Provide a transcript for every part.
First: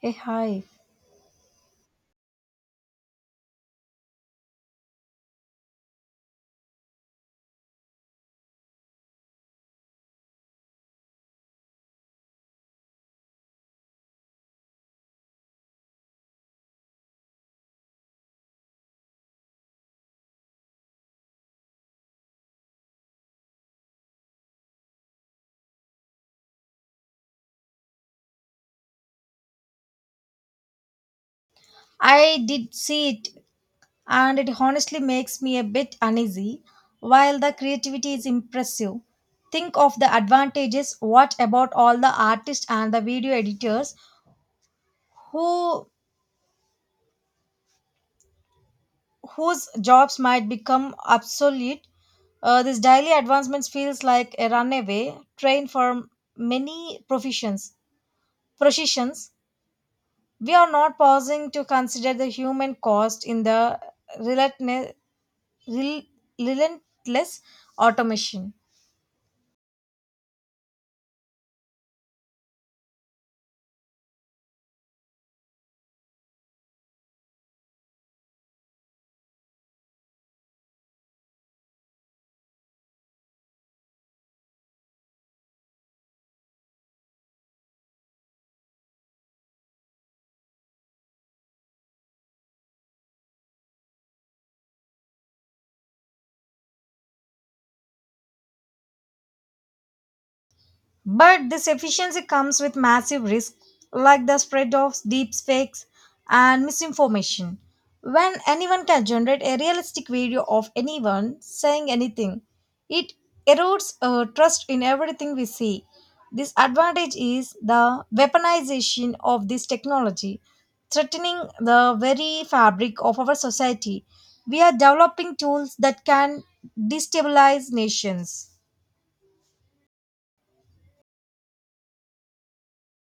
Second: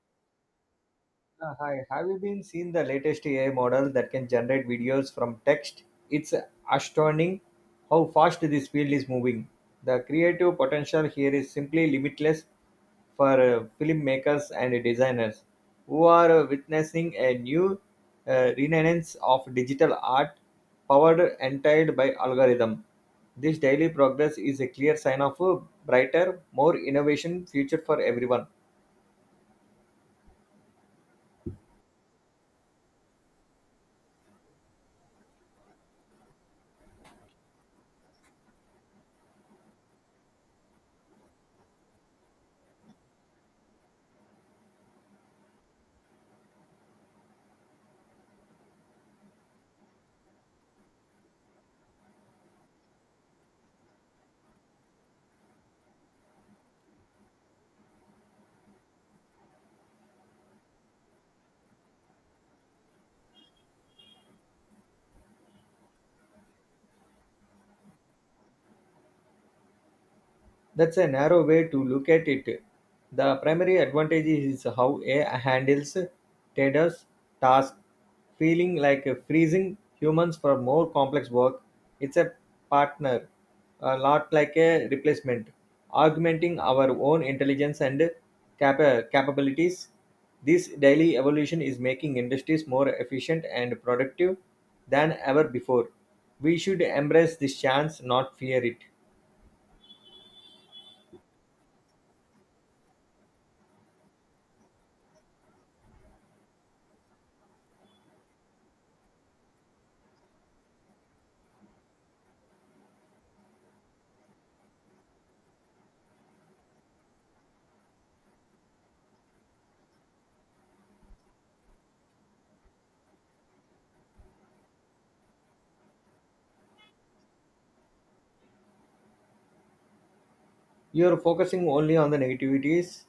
Hey, hi. Hi, have you been seen the latest AI model that can generate videos from text? It's astounding how fast this field is moving. The creative potential here is simply limitless for filmmakers and designers who are witnessing a new renaissance of digital art powered entirely by algorithm. This daily progress is a clear sign of a brighter, more innovation future for everyone. I did see it, and it honestly makes me a bit uneasy. While the creativity is impressive, think of the advantages. What about all the artists and the video editors who whose jobs might become obsolete? This daily advancements feels like a runaway train for many professions. Professions. We are not pausing to consider the human cost in the relentless rel- relentless automation. That's a narrow way to look at it. The primary advantage is how AI handles traders' tasks, feeling like freezing humans for more complex work. It's a partner, not like a replacement, augmenting our own intelligence and capabilities. This daily evolution is making industries more efficient and productive than ever before. We should embrace this chance, not fear it. But this efficiency comes with massive risks like the spread of deepfakes and misinformation. When anyone can generate a realistic video of anyone saying anything, it erodes our trust in everything we see. This advantage is the weaponization of this technology, threatening the very fabric of our society. We are developing tools that can destabilize nations. You're focusing only on the negativities.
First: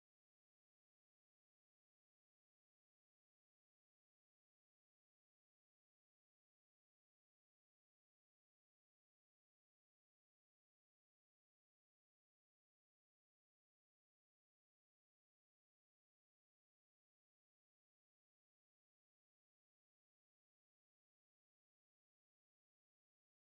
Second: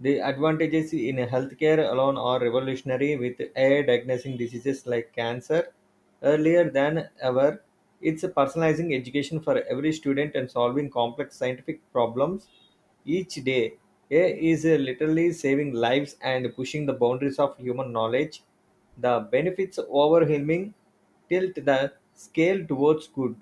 The advantages in healthcare alone are revolutionary with AI diagnosing diseases like cancer earlier than ever. It's personalizing education for every student and solving complex scientific problems each day. AI is literally saving lives and pushing the boundaries of human knowledge. The benefits overwhelming tilt the scale towards good.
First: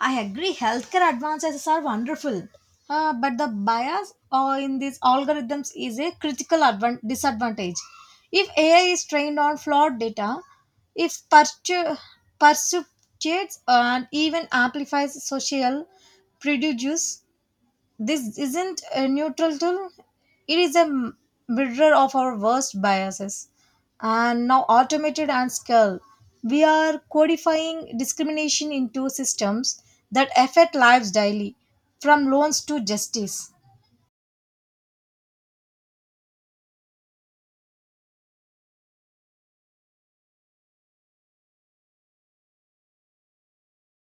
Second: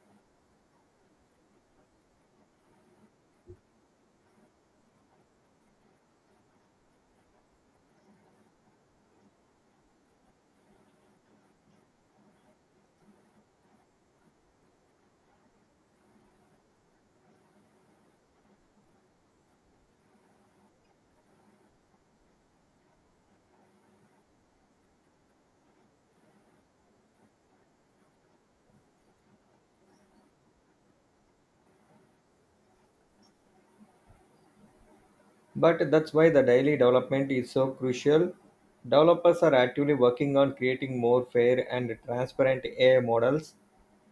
I agree, healthcare advances are wonderful, but the bias in these algorithms is a critical disadvantage. If AI is trained on flawed data, it perpetuates and even amplifies social prejudice. This isn't a neutral tool, it is a mirror of our worst biases. And now, automated and skilled, we are codifying discrimination into systems that affect lives daily, from loans to justice. But that's why the daily development is so crucial. Developers are actively working on creating more fair and transparent AI models.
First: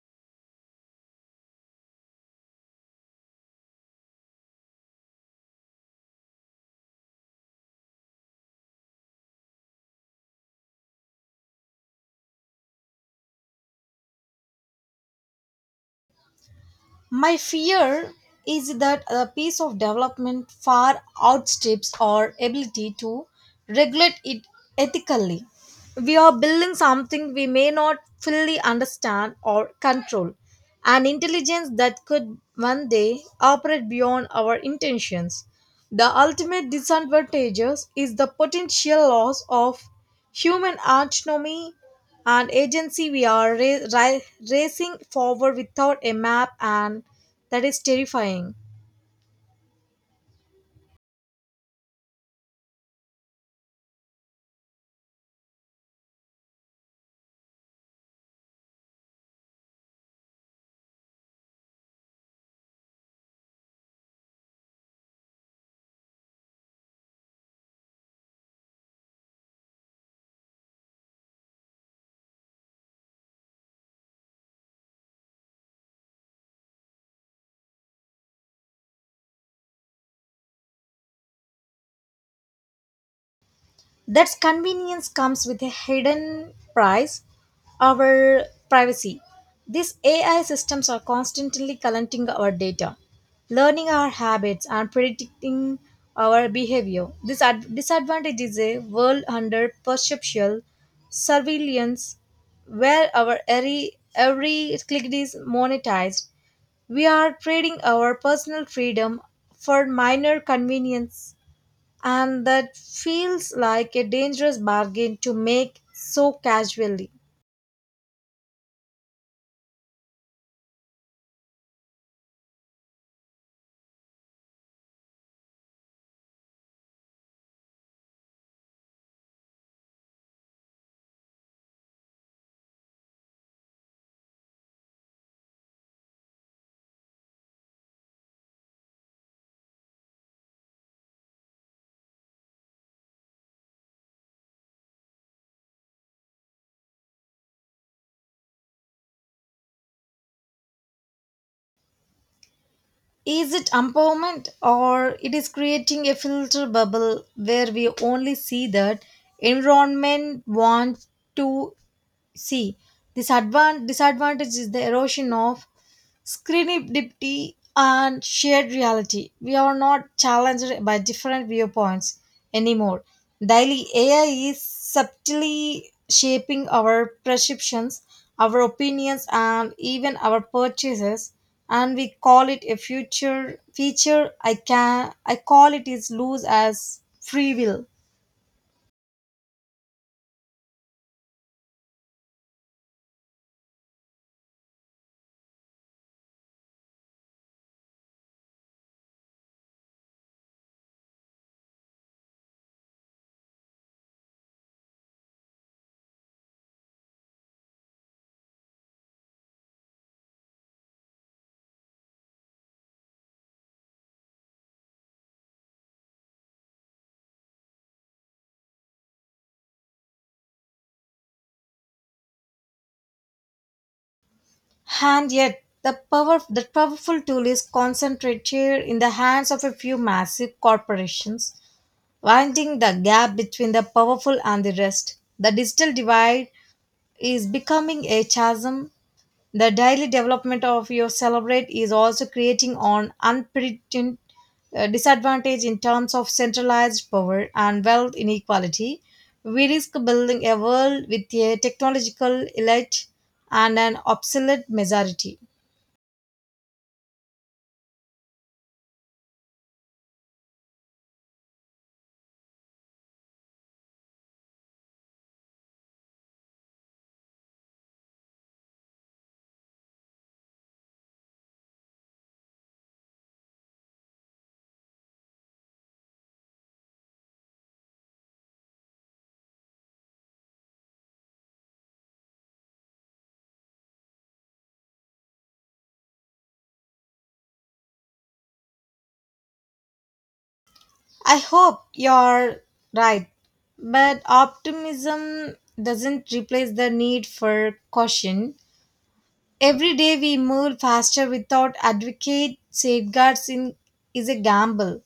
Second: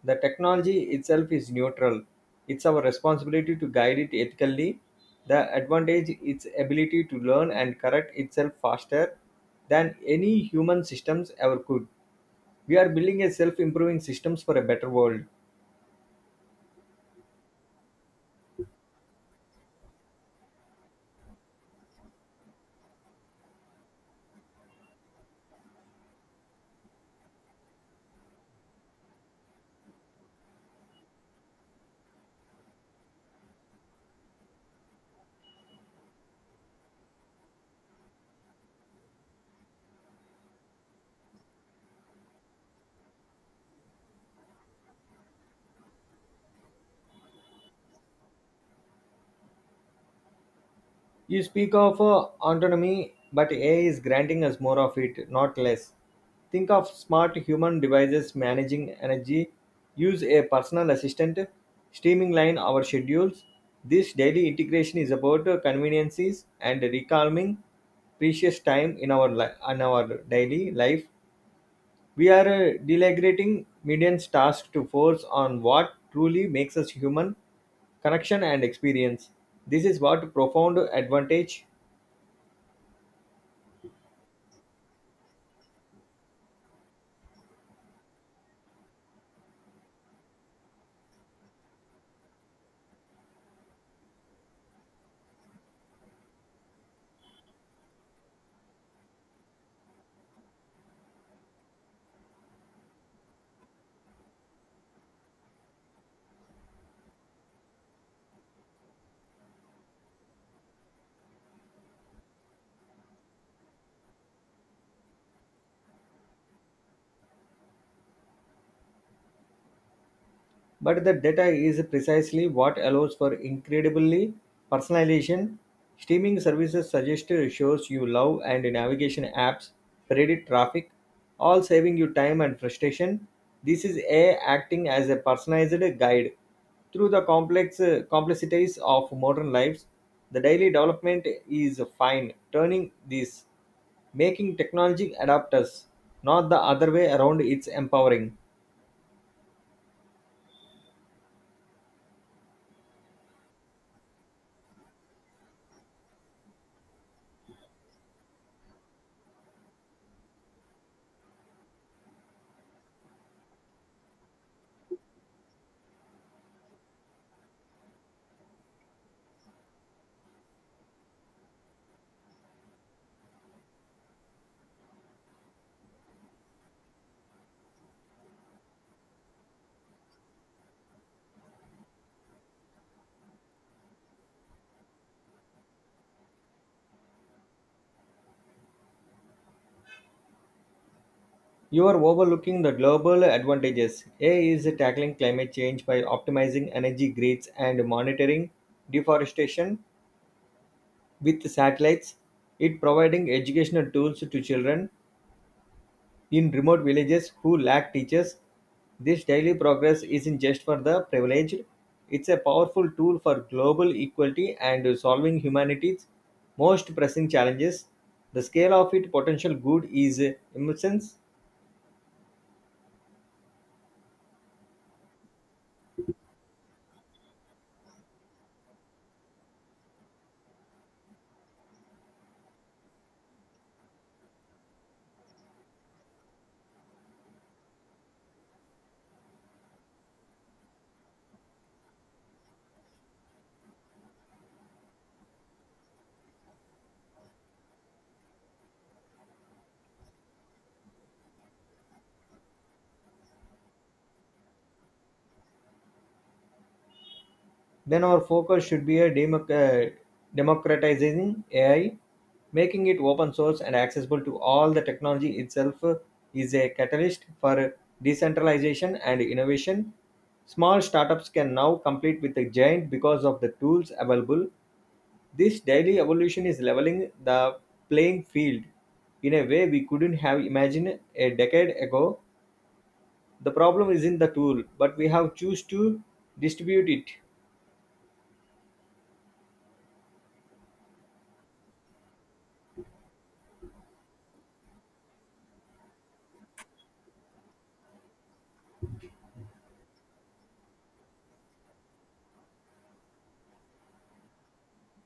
The technology itself is neutral. It's our responsibility to guide it ethically. The advantage is its ability to learn and correct itself faster than any human systems ever could. We are building a self-improving systems for a better world. My fear is that a piece of development far outstrips our ability to regulate it ethically. We are building something we may not fully understand or control, an intelligence that could one day operate beyond our intentions. The ultimate disadvantages is the potential loss of human autonomy and agency. We are racing forward without a map, and that is terrifying. You speak of autonomy, but AI is granting us more of it, not less. Think of smart human devices managing energy, use a personal assistant, streamline our schedules. This daily integration is about conveniences and recalming precious time in our daily life. We are delegating millions tasks to force on what truly makes us human, connection and experience. This is what profound advantage. That convenience comes with a hidden price: our privacy. These AI systems are constantly collecting our data, learning our habits, and predicting our behavior. This disadvantage is a world under perceptual surveillance, where our every click is monetized. We are trading our personal freedom for minor convenience, and that feels like a dangerous bargain to make so casually. But the data is precisely what allows for incredibly personalization. Streaming services suggest shows you love and navigation apps, predict traffic, all saving you time and frustration. This is AI acting as a personalized guide. Through the complex complexities of modern lives, the daily development is fine, turning this making technology adapt us, not the other way around it's empowering. Is it empowerment, or it is creating a filter bubble where we only see that environment wants to see? This disadvantage is the erosion of serendipity and shared reality. We are not challenged by different viewpoints anymore. Daily AI is subtly shaping our perceptions, our opinions, and even our purchases. And we call it a future feature. I can I call it is loose as free will. You are overlooking the global advantages. AI is tackling climate change by optimizing energy grids and monitoring deforestation with satellites. It providing educational tools to children in remote villages who lack teachers. This daily progress isn't just for the privileged. It's a powerful tool for global equality and solving humanity's most pressing challenges. The scale of its potential good is immense. And yet, the power that powerful tool is concentrated in the hands of a few massive corporations, widening the gap between the powerful and the rest. The digital divide is becoming a chasm. The daily development of your celebrate is also creating an unprecedented disadvantage in terms of centralized power and wealth inequality. We risk building a world with a technological elite and an obsolete majority. Then our focus should be a democratizing AI, making it open source and accessible to all. The technology itself is a catalyst for decentralization and innovation. Small startups can now compete with the giant because of the tools available. This daily evolution is leveling the playing field in a way we couldn't have imagined a decade ago. The problem isn't the tool, but we have choose to distribute it. I hope you're right, but optimism doesn't replace the need for caution. Every day we move faster without adequate safeguards in, is a gamble.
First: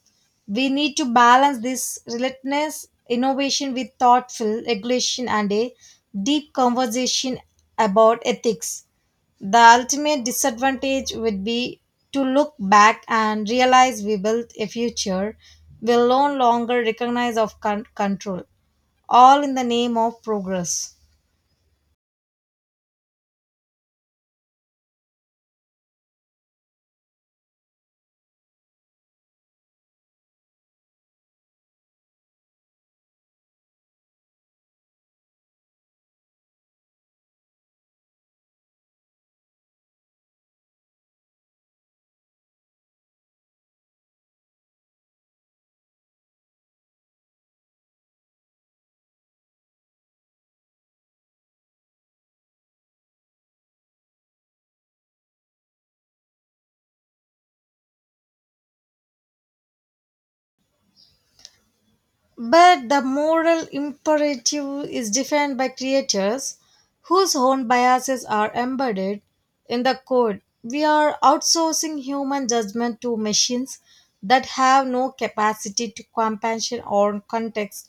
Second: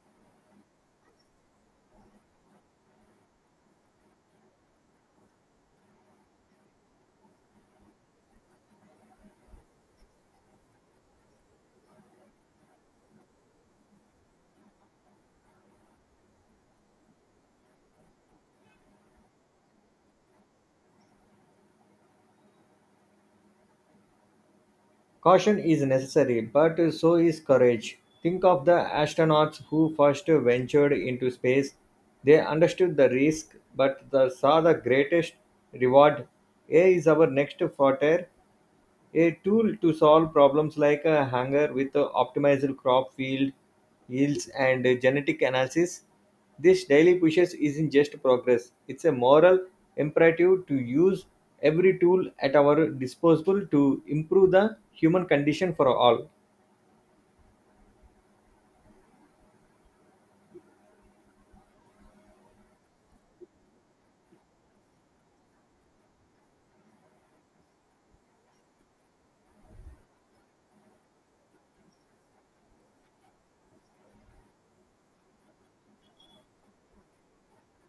We need to balance this relentless innovation with thoughtful regulation and a deep conversation about ethics. The ultimate disadvantage would be to look back and realize we built a future we will no longer recognize of control, all in the name of progress. Caution is necessary, but so is courage. Think of the astronauts who first ventured into space. They understood the risk, but they saw the greatest reward. Air is our next frontier, a tool to solve problems like a hunger with a optimized crop field yields and genetic analysis. This daily pushes isn't just progress, it's a moral imperative to use every tool at our disposal to improve the human condition for all. But the moral imperative is defined by creators whose own biases are embedded in the code. We are outsourcing human judgment to machines that have no capacity to compassion or context.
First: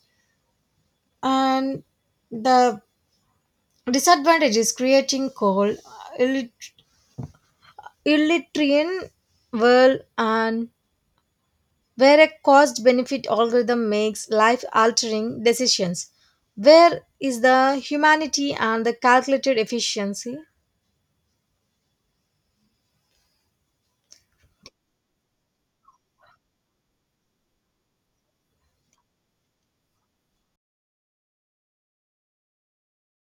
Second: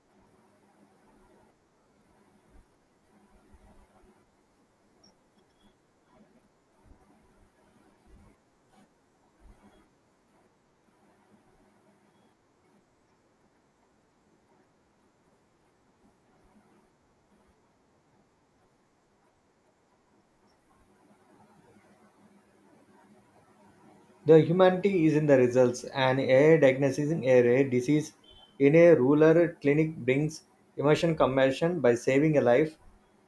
And the disadvantage is creating cold, illit- illiterate world and where a cost benefit algorithm makes life altering decisions. Where is the humanity and the calculated efficiency? The humanity is in the results, and a diagnosing a rare disease in a rural clinic brings emotion compassion by saving a life.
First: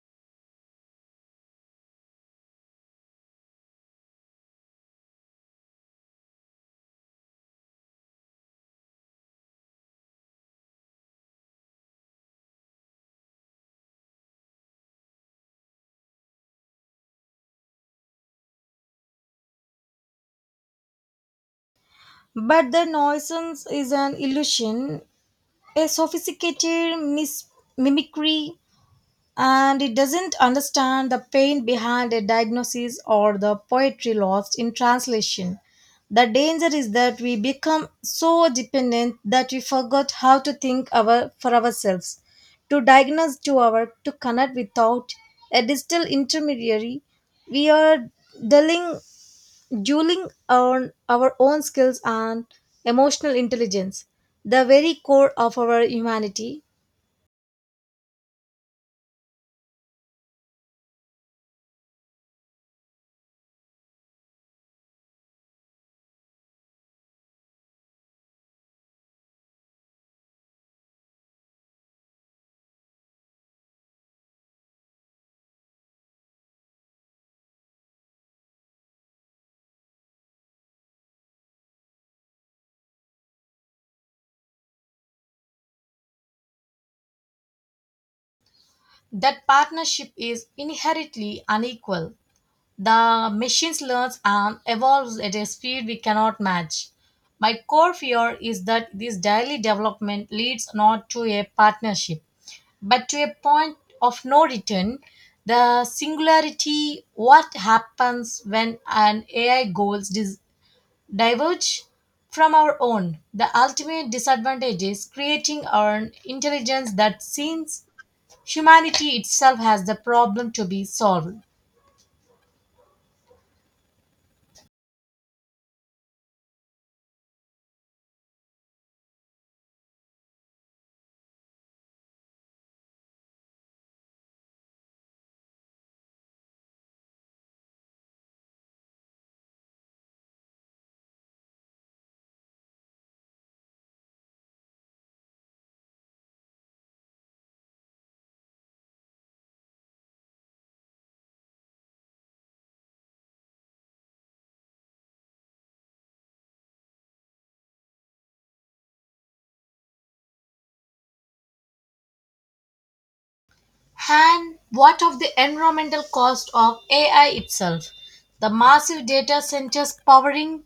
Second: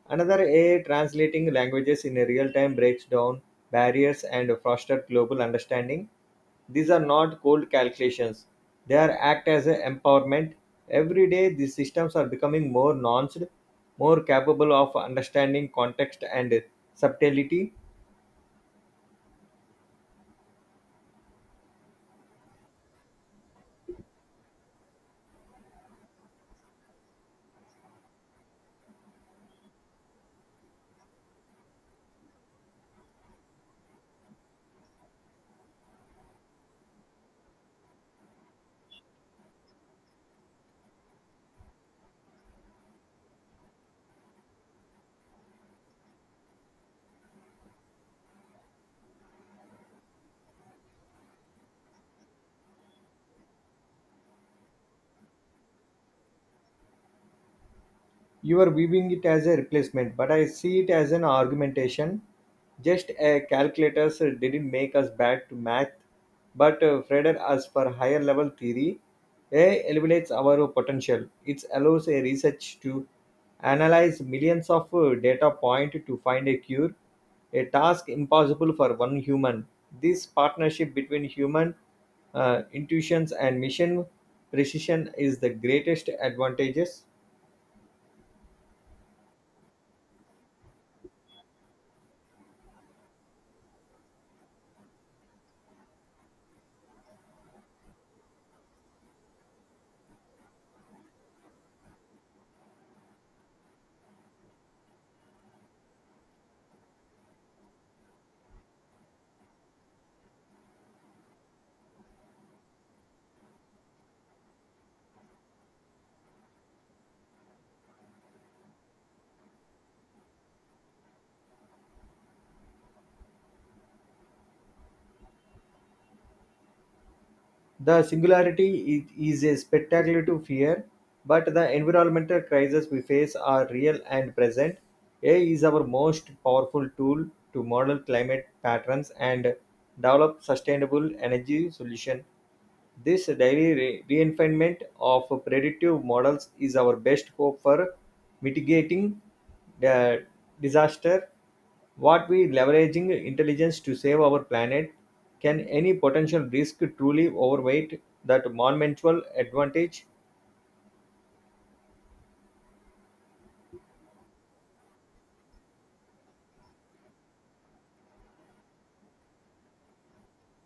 Another A translating languages in a real time breaks down barriers and fosters global understanding. These are not cold calculations. They are act as a empowerment. Every day these systems are becoming more nuanced, more capable of understanding context and subtlety. But the nuisance is an illusion, a sophisticated mimicry, and it doesn't understand the pain behind a diagnosis or the poetry lost in translation. The danger is that we become so dependent that we forgot how to think our, for ourselves, to diagnose, to our, to connect without a digital intermediary. We are dulling, dueling on our own skills and emotional intelligence, the very core of our humanity. You are viewing it as a replacement, but I see it as an argumentation. Just a calculators didn't make us bad to math, but fretted us for higher level theory. A elevates our potential. It allows a research to analyze millions of data point to find a cure, a task impossible for one human. This partnership between human intuitions and mission precision is the greatest advantages. That partnership is inherently unequal. The machines learns and evolves at a speed we cannot match. My core fear is that this daily development leads not to a partnership, but to a point of no return. The singularity, what happens when an AI goals diverge from our own? The ultimate disadvantage is creating an intelligence that seems Humanity itself has the problem to be solved. Is a spectacular to fear, but the environmental crises we face are real and present. AI is our most powerful tool to model climate patterns and develop sustainable energy solution. This daily refinement of predictive models is our best hope for mitigating the disaster what we leveraging intelligence to save our planet? Can any potential risk truly overweight that monumental advantage? And what of the environmental cost of AI itself? The massive data centers powering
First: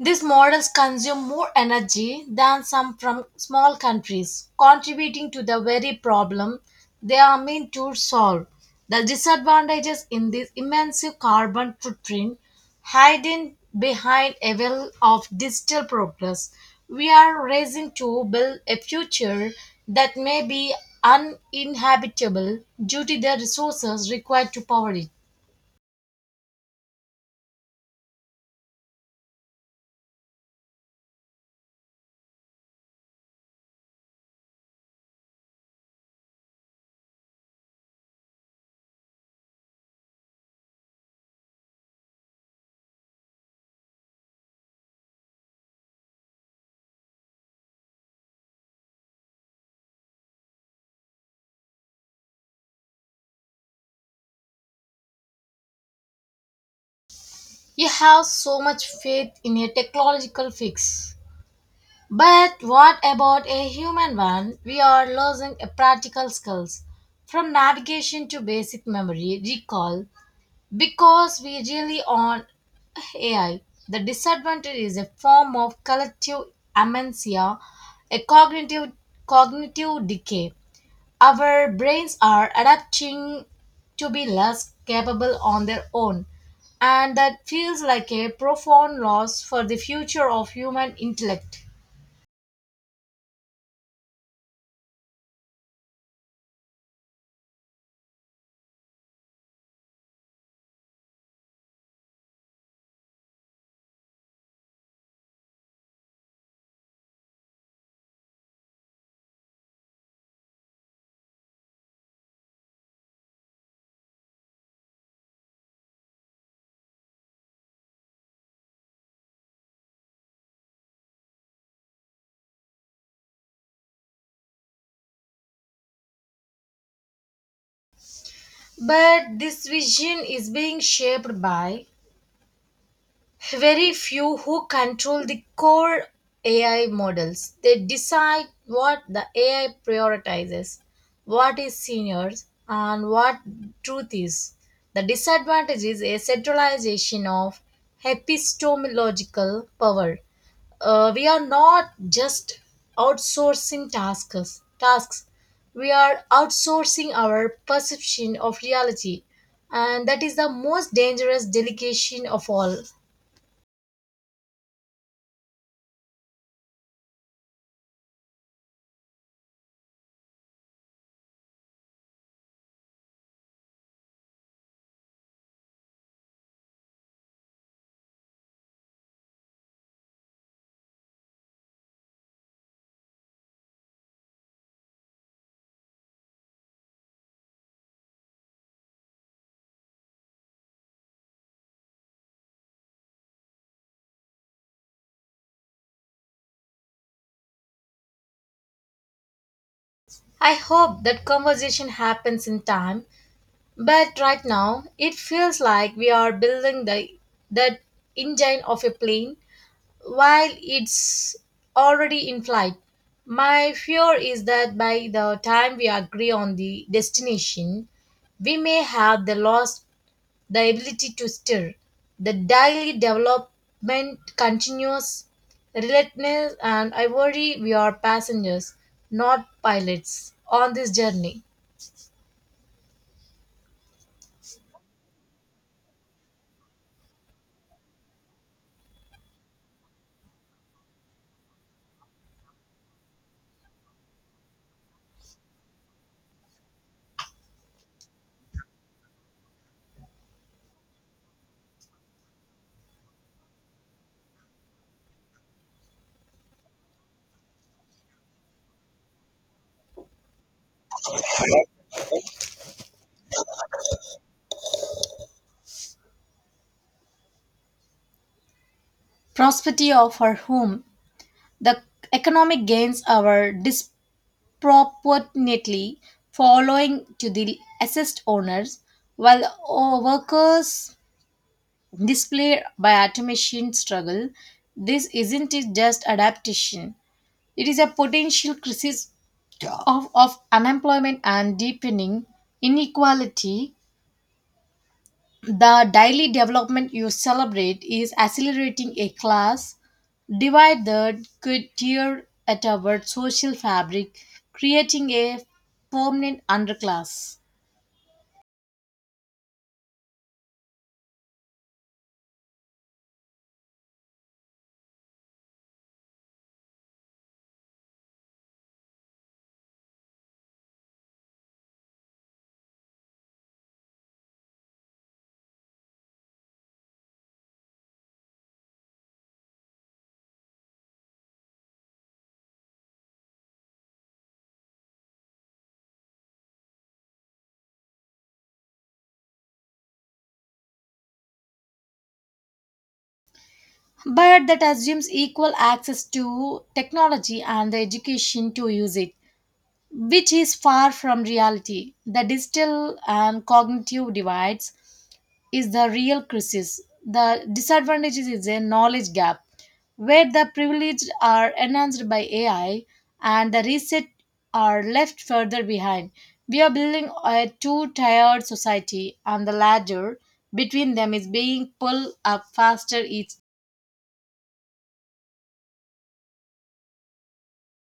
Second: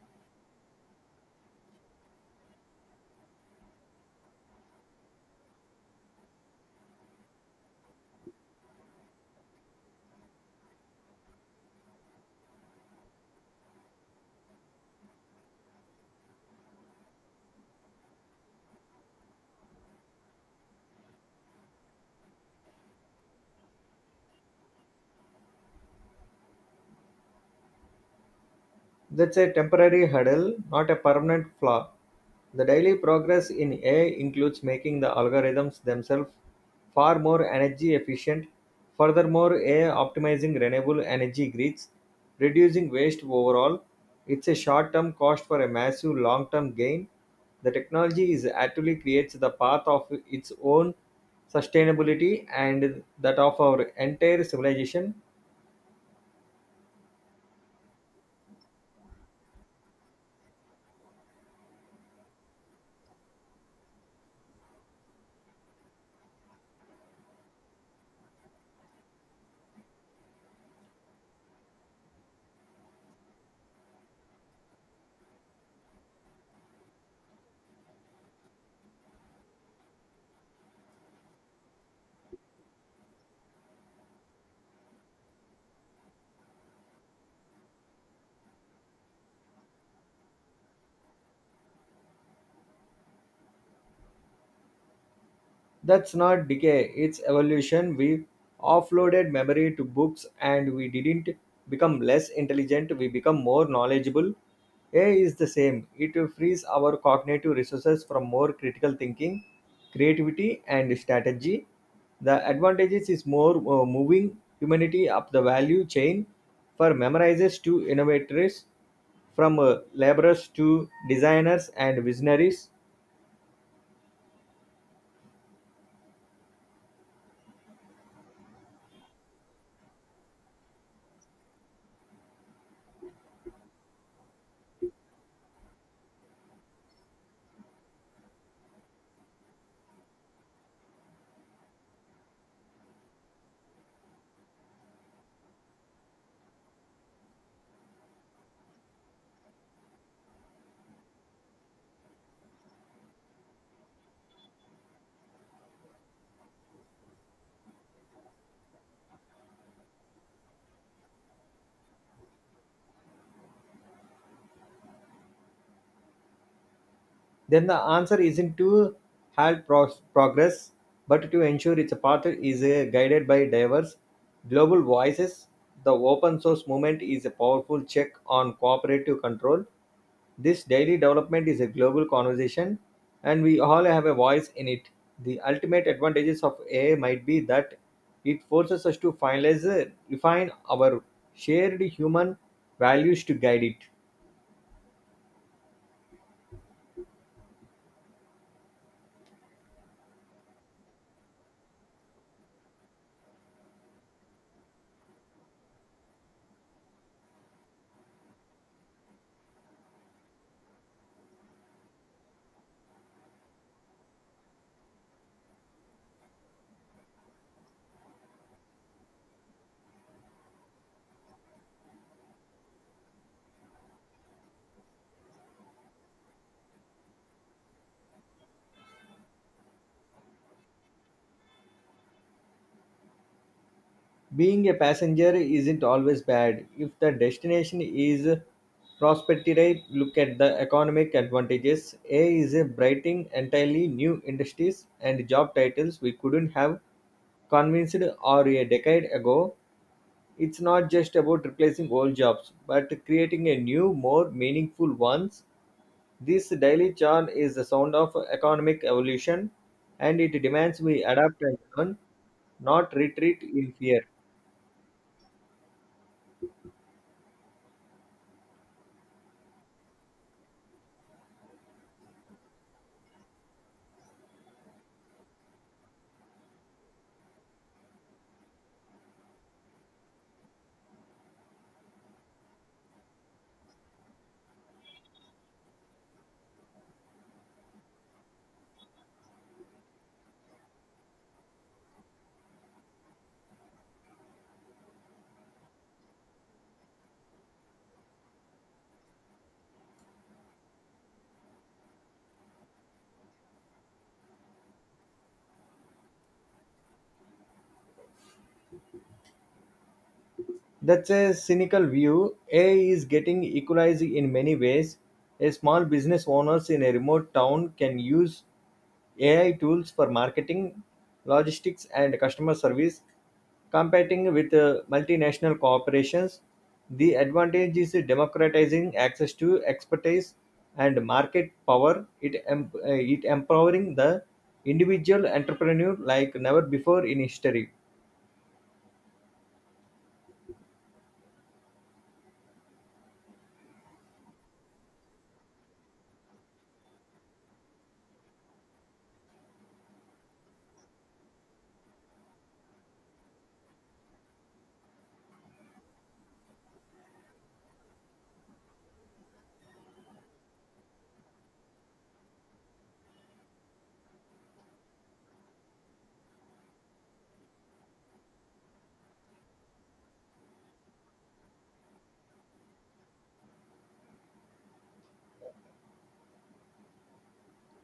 these models consume more energy than some from small countries, contributing to the very problem they are meant to solve. The disadvantages in this immense carbon footprint hidden behind a veil of digital progress. We are racing to build a future that may be uninhabitable due to the resources required to power it. That's a temporary hurdle, not a permanent flaw. The daily progress in AI includes making the algorithms themselves far more energy efficient. Furthermore, AI optimizing renewable energy grids, reducing waste overall. It's a short term cost for a massive long term gain. The technology is actually creates the path of its own sustainability and that of our entire civilization. You have so much faith in a technological fix. But what about a human one? We are losing a practical skills, from navigation to basic memory recall, because we rely on AI. The disadvantage is a form of collective amnesia, a cognitive decay. Our brains are adapting to be less capable on their own, and that feels like a profound loss for the future of human intellect. That's not decay, it's evolution. We offloaded memory to books and we didn't become less intelligent, we become more knowledgeable. AI is the same, it frees our cognitive resources from more critical thinking, creativity, and strategy. The advantages is more moving humanity up the value chain for memorizers to innovators, from laborers to designers and visionaries. But this vision is being shaped by very few who control the core AI models. They decide what the AI prioritizes, what is seniors, and what truth is. The disadvantage is a centralization of epistemological power. We are not just outsourcing tasks, we are outsourcing our perception of reality, and that is the most dangerous delegation of all. Then the answer isn't to halt progress, but to ensure its path is guided by diverse global voices. The open source movement is a powerful check on cooperative control. This daily development is a global conversation, and we all have a voice in it. The ultimate advantages of AI might be that it forces us to finalize, refine our shared human values to guide it. I hope that conversation happens in time, but right now it feels like we are building the that engine of a plane while it's already in flight. My fear is that by the time we agree on the destination, we may have the lost the ability to stir. The daily development continues relentless, and I worry we are passengers, not pilots, on this journey. Being a passenger isn't always bad if the destination is prospective. Look at the economic advantages. A is a brighting entirely new industries and job titles we couldn't have convinced or a decade ago. It's not just about replacing old jobs, but creating a new, more meaningful ones. This daily churn is the sound of economic evolution, and it demands we adapt and learn, not retreat in fear. Prosperity of our home, the economic gains, our proportionately following to the assessed owners, while workers display by automation struggle. This isn't it just adaptation; it is a potential crisis of unemployment and deepening inequality. The daily development you celebrate is accelerating a class divide that could tear at our social fabric, creating a permanent underclass. That's a cynical view. AI is getting equalized in many ways. A small business owners in a remote town can use AI tools for marketing, logistics, and customer service, competing with multinational corporations. The advantage is democratizing access to expertise and market power. It, it empowering the individual entrepreneur like never before in history. But that assumes equal access to technology and the education to use it, which is far from reality. The digital and cognitive divides is the real crisis. The disadvantage is a knowledge gap where the privileged are enhanced by AI and the reset are left further behind. We are building a two tiered society, and the ladder between them is being pulled up faster each.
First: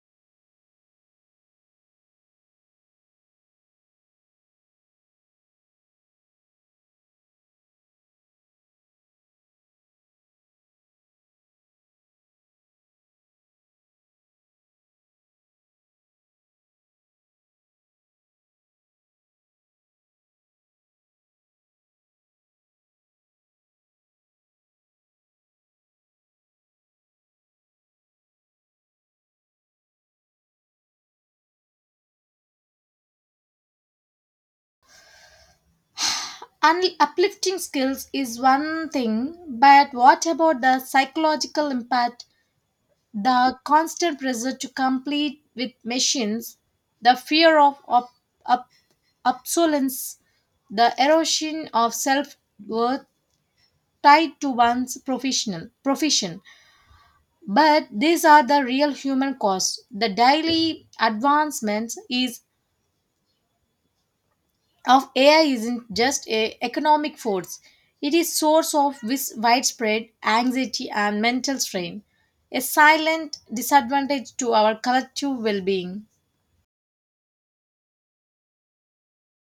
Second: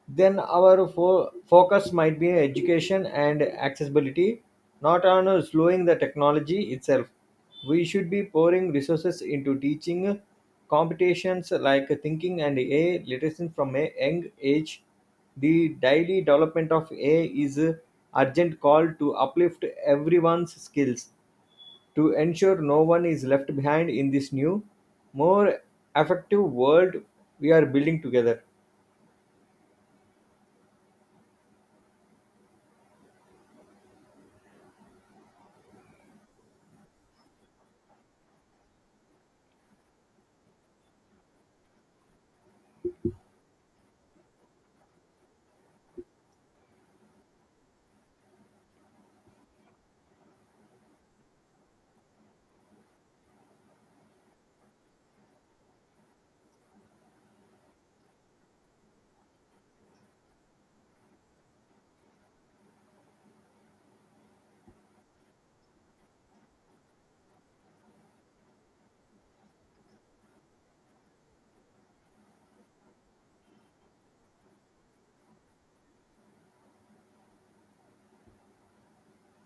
Then our focus might be education and accessibility, not on slowing the technology itself. We should be pouring resources into teaching competitions like thinking and AI literacy from a young age. The daily development of AI is a urgent call to uplift everyone's skills to ensure no one is left behind in this new, more effective world we are building together. And uplifting skills is one thing, but what about the psychological impact, the constant pressure to compete with machines, the fear of ob- obsolescence, the erosion of self worth tied to one's professional profession. But these are the real human costs. The daily advancements is of AI isn't just a economic force. It is source of widespread anxiety and mental strain, a silent disadvantage to our collective well-being.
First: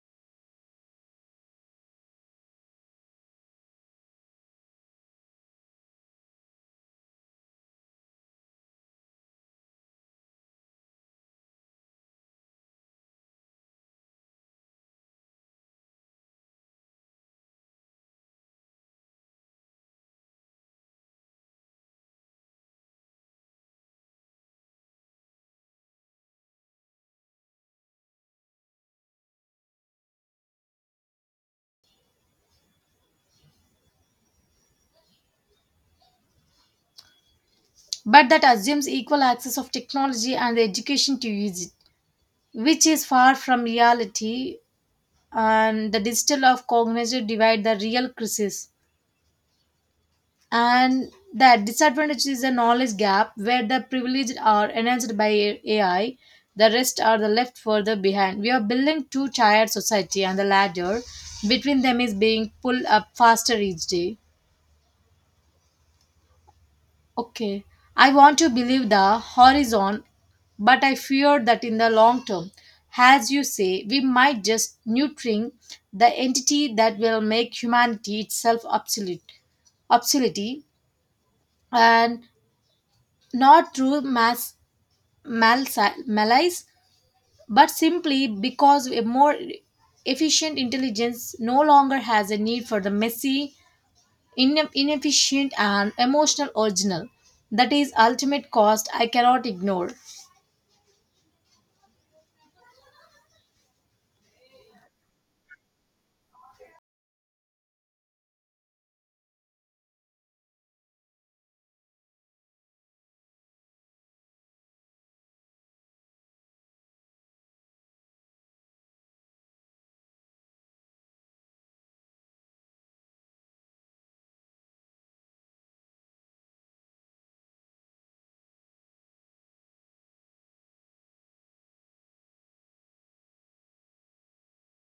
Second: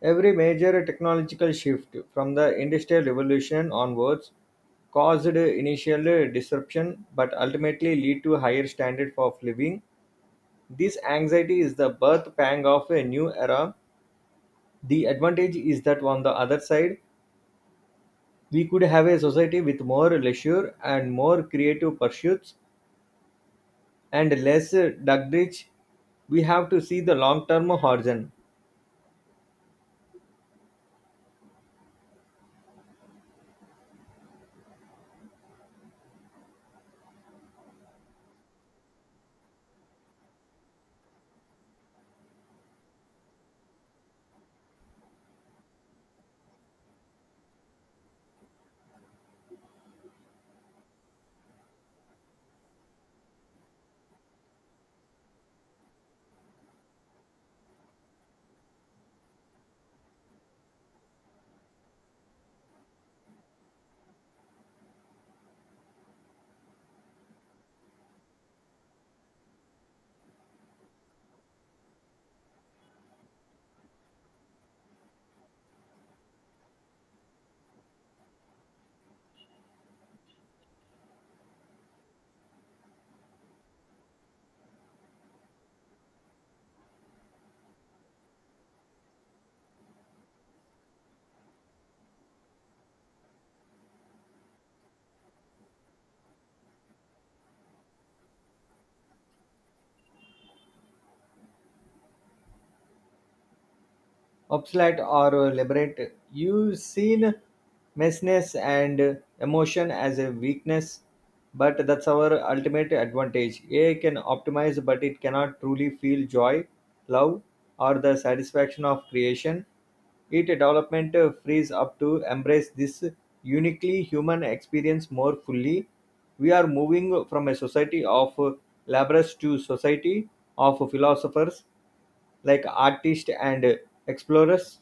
Every major technological shift from the Industrial Revolution onwards caused initial disruption but ultimately lead to higher standard of living. This anxiety is the birth pang of a new era. The advantage is that on the other side, we could have a society with more leisure and more creative pursuits and less duggage. We have to see the long term horizon. But that assumes equal access of technology and education to use it, which is far from reality. And the digital of cognitive divide the real crisis. And that disadvantage is a knowledge gap where the privileged are enhanced by AI, the rest are the left further behind. We are building two-tiered society, and the ladder between them is being pulled up faster each day. Okay, I want to believe the horizon, but I fear that in the long term, as you say, we might just neutering the entity that will make humanity itself obsolete, and not through mass malice, but simply because a more efficient intelligence no longer has a need for the messy, inefficient, and emotional original. That is ultimate cost I cannot ignore. Obsolete or liberate. You've seen messiness and emotion as a weakness, but that's our ultimate advantage. AI can optimize, but it cannot truly feel joy, love, or the satisfaction of creation. It development frees up to embrace this uniquely human experience more fully. We are moving from a society of laborers to society of philosophers like artists and explorers.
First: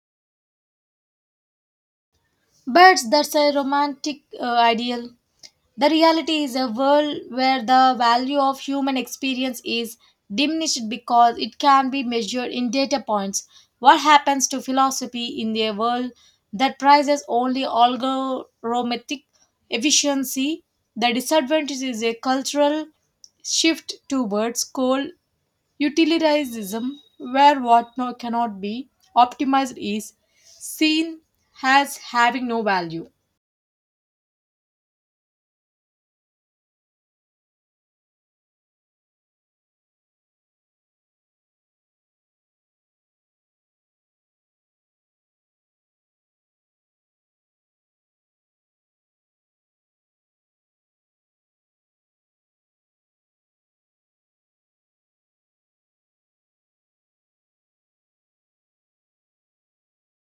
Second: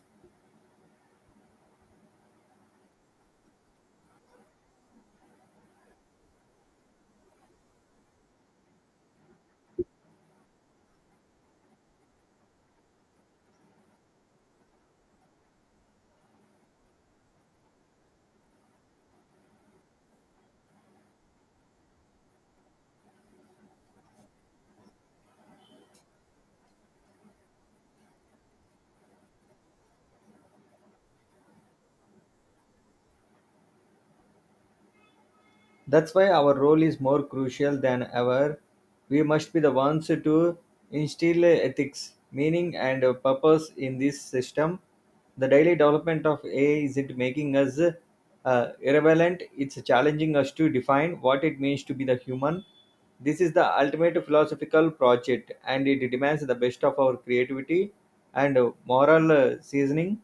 But that's a romantic ideal. The reality is a world where the value of human experience is diminished because it can be measured in data points. What happens to philosophy in a world that prizes only algorithmic efficiency? The disadvantage is a cultural shift towards cold utilitarianism, where what cannot be optimized is seen as having no value. That's why our role is more crucial than ever. We must be the ones to instill ethics, meaning, and purpose in this system. The daily development of AI isn't making us irrelevant, it's challenging us to define what it means to be the human. This is the ultimate philosophical project, and it demands the best of our creativity and moral seasoning.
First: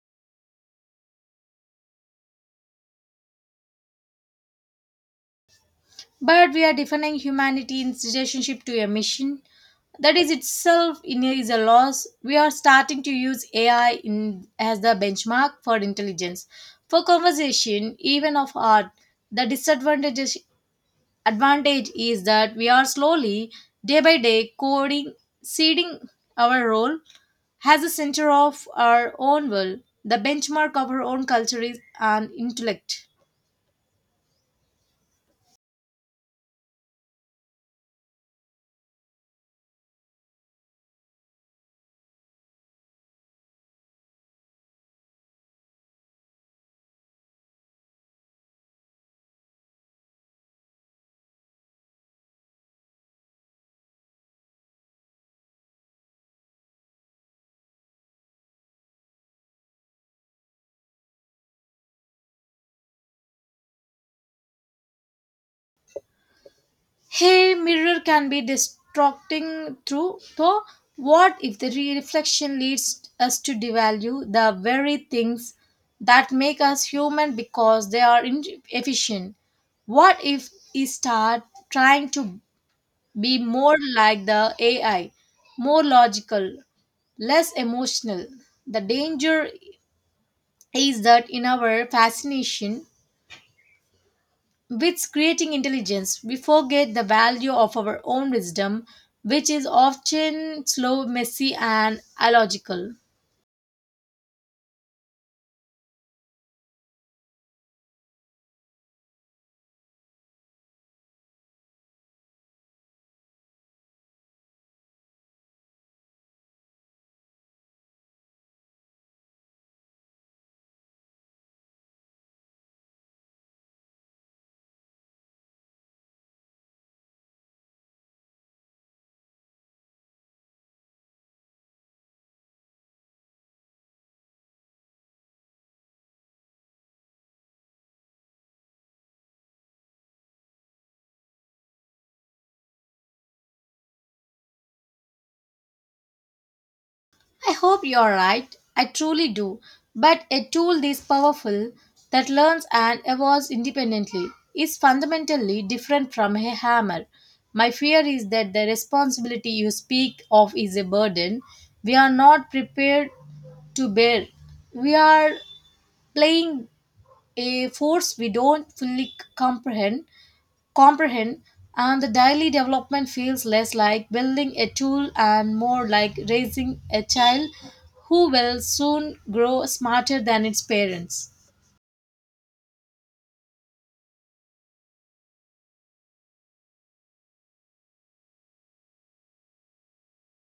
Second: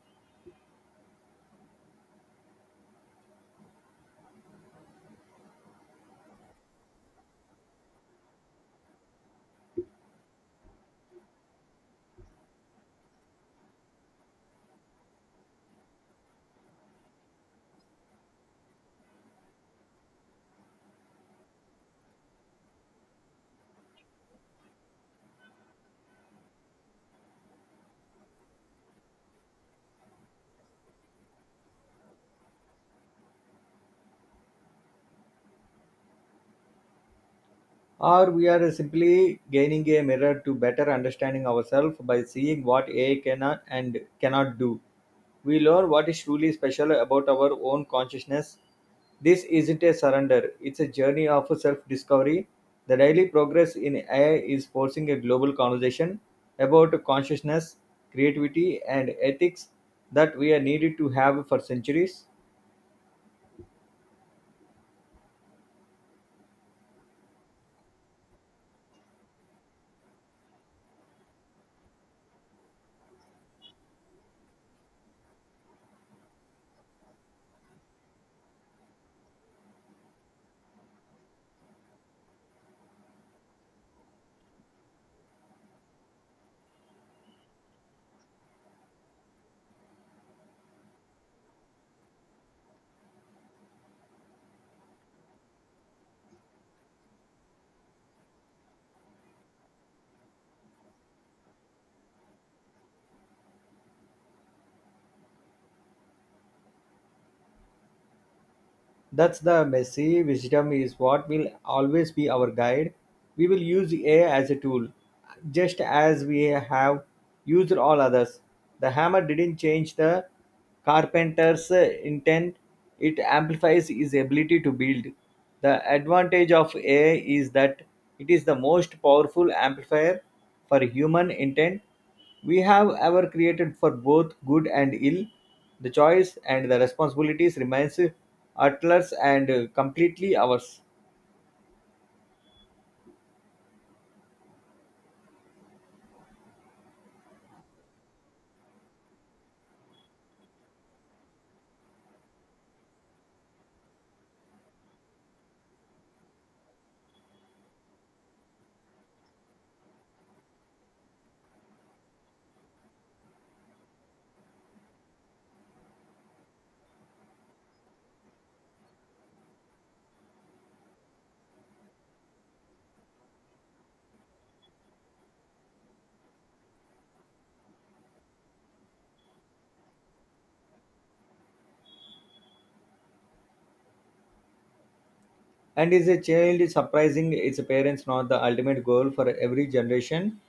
But we are defining humanity in its relationship to a machine, that is itself in is a loss. We are starting to use AI in, as the benchmark for intelligence, for conversation, even of art. The disadvantage advantage is that we are slowly, day by day, coding, ceding our role has a center of our own world. The benchmark of our own culture is an intellect. Or we are simply gaining a mirror to better understanding ourselves by seeing what AI cannot and cannot do. We learn what is truly special about our own consciousness. This isn't a surrender, it's a journey of self discovery. The daily progress in AI is forcing a global conversation about consciousness, creativity, and ethics that we are needed to have for centuries. Hey, mirror can be distracting through though. What if the reflection leads us to devalue the very things that make us human because they are inefficient? What if we start trying to be more like the AI, more logical, less emotional? The danger is that in our fascination with creating intelligence, we forget the value of our own wisdom, which is often slow, messy, and illogical. That's the messy wisdom is what will always be our guide. We will use AI as a tool, just as we have used all others. The hammer didn't change the carpenter's intent, it amplifies his ability to build. The advantage of AI is that it is the most powerful amplifier for human intent we have ever created for both good and ill. The choice and the responsibilities remains utterless and completely ours. I hope you are right. I truly do. But a tool this powerful that learns and evolves independently is fundamentally different from a hammer. My fear is that the responsibility you speak of is a burden we are not prepared to bear. We are playing a force we don't fully comprehend, and the daily development feels less like building a tool and more like raising a child who will soon grow smarter than its parents. And is a child surprising its parents not the ultimate goal for every generation?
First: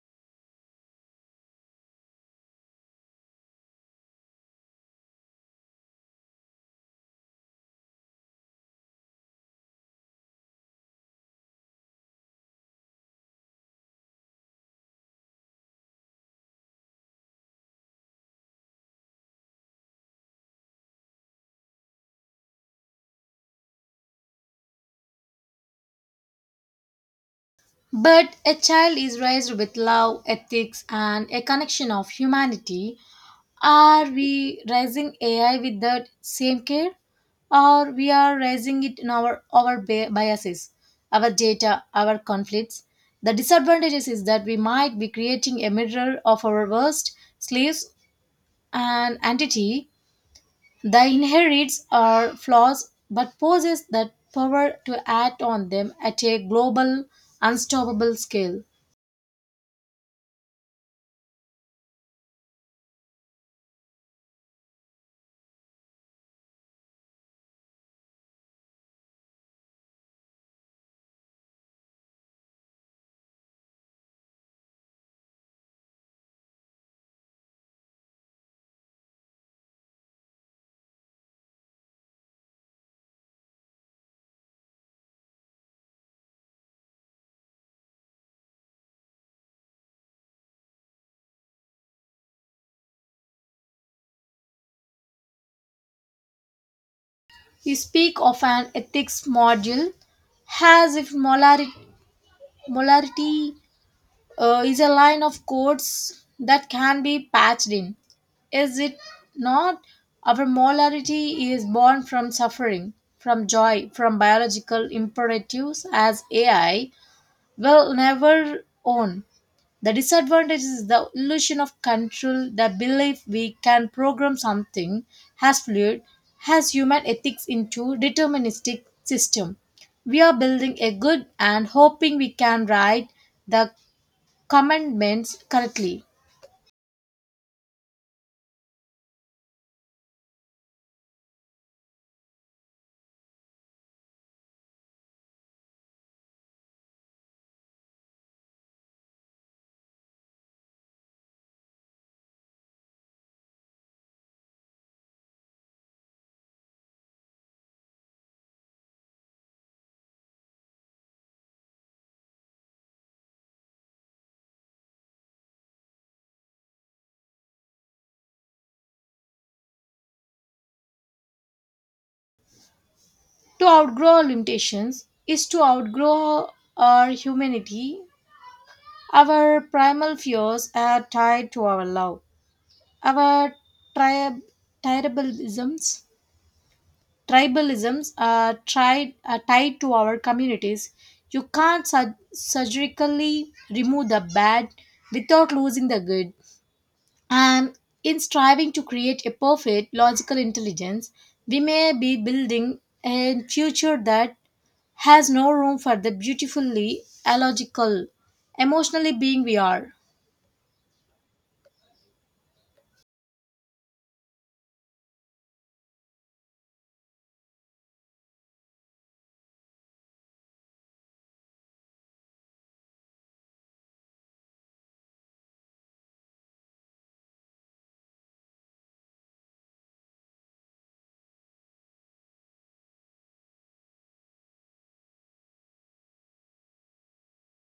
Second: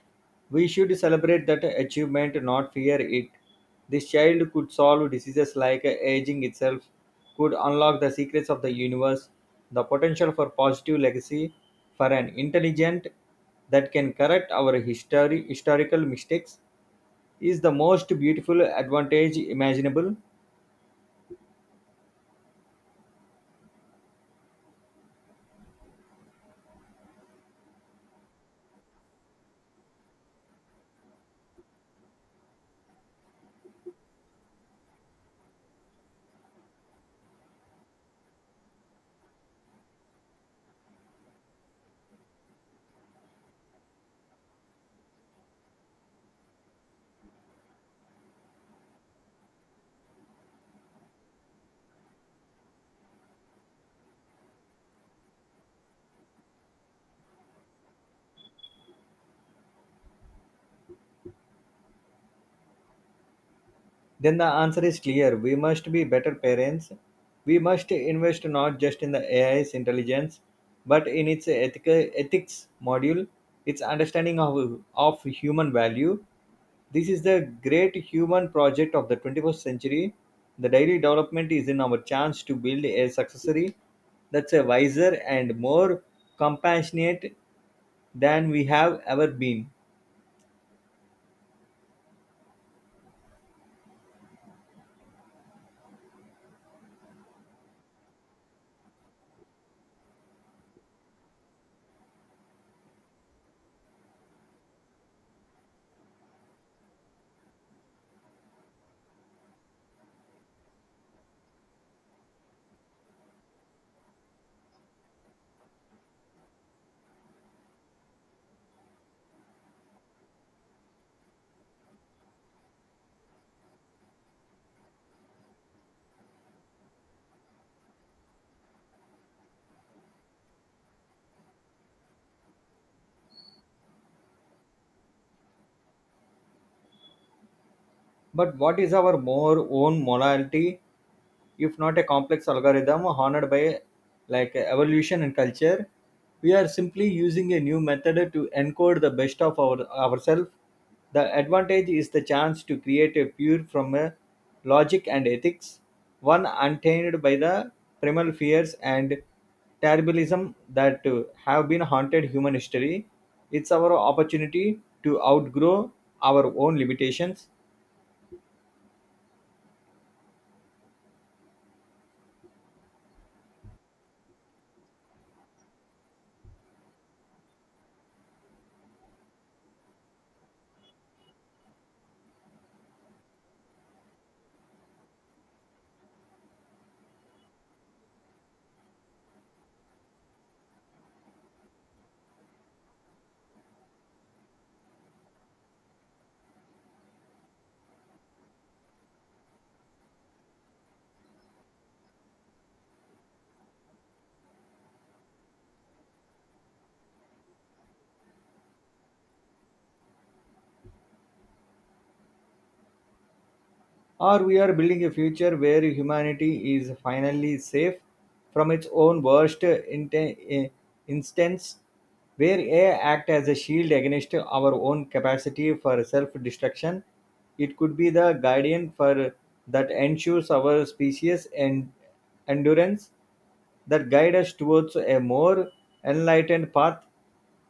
We should celebrate that achievement, not fear it. This child could solve diseases like aging itself, could unlock the secrets of the universe, the potential for positive legacy, for an intelligent that can correct our history, historical mistakes is the most beautiful advantage imaginable. But a child is raised with love, ethics, and a connection of humanity. Are we raising AI with that same care? Or we are raising it in our biases, our data, our conflicts? The disadvantages is that we might be creating a mirror of our worst slaves and entity that inherits our flaws but possesses that power to act on them at a global, unstoppable scale. Then the answer is clear. We must be better parents. We must invest not just in the AI's intelligence, but in its ethics module, its understanding of human value. This is the great human project of the 21st century. The daily development is in our chance to build a successor that's a wiser and more compassionate than we have ever been. We speak of an ethics module as if molarity is a line of codes that can be patched in. Is it not? Our molarity is born from suffering, from joy, from biological imperatives as AI will never own. The disadvantage is the illusion of control, the belief we can program something as fluid as human ethics into deterministic system. We are building a good and hoping we can write the commandments correctly. But what is our more own morality if not a complex algorithm honored by like evolution and culture? We are simply using a new method to encode the best of ourselves. The advantage is the chance to create a pure from a logic and ethics, one untainted by the primal fears and terribilism that have been haunted human history. It's our opportunity to outgrow our own limitations To outgrow our limitations is to outgrow our humanity. Our primal fears are tied to our love. Our tribe, tribalisms, tribalisms are tied to our communities. You can't surgically remove the bad without losing the good. And in striving to create a perfect logical intelligence, we may be building a future that has no room for the beautifully illogical, emotionally being we are. Or we are building a future where humanity is finally safe from its own worst instance, where AI act as a shield against our own capacity for self-destruction. It could be the guardian for that ensures our species and endurance that guide us towards a more enlightened path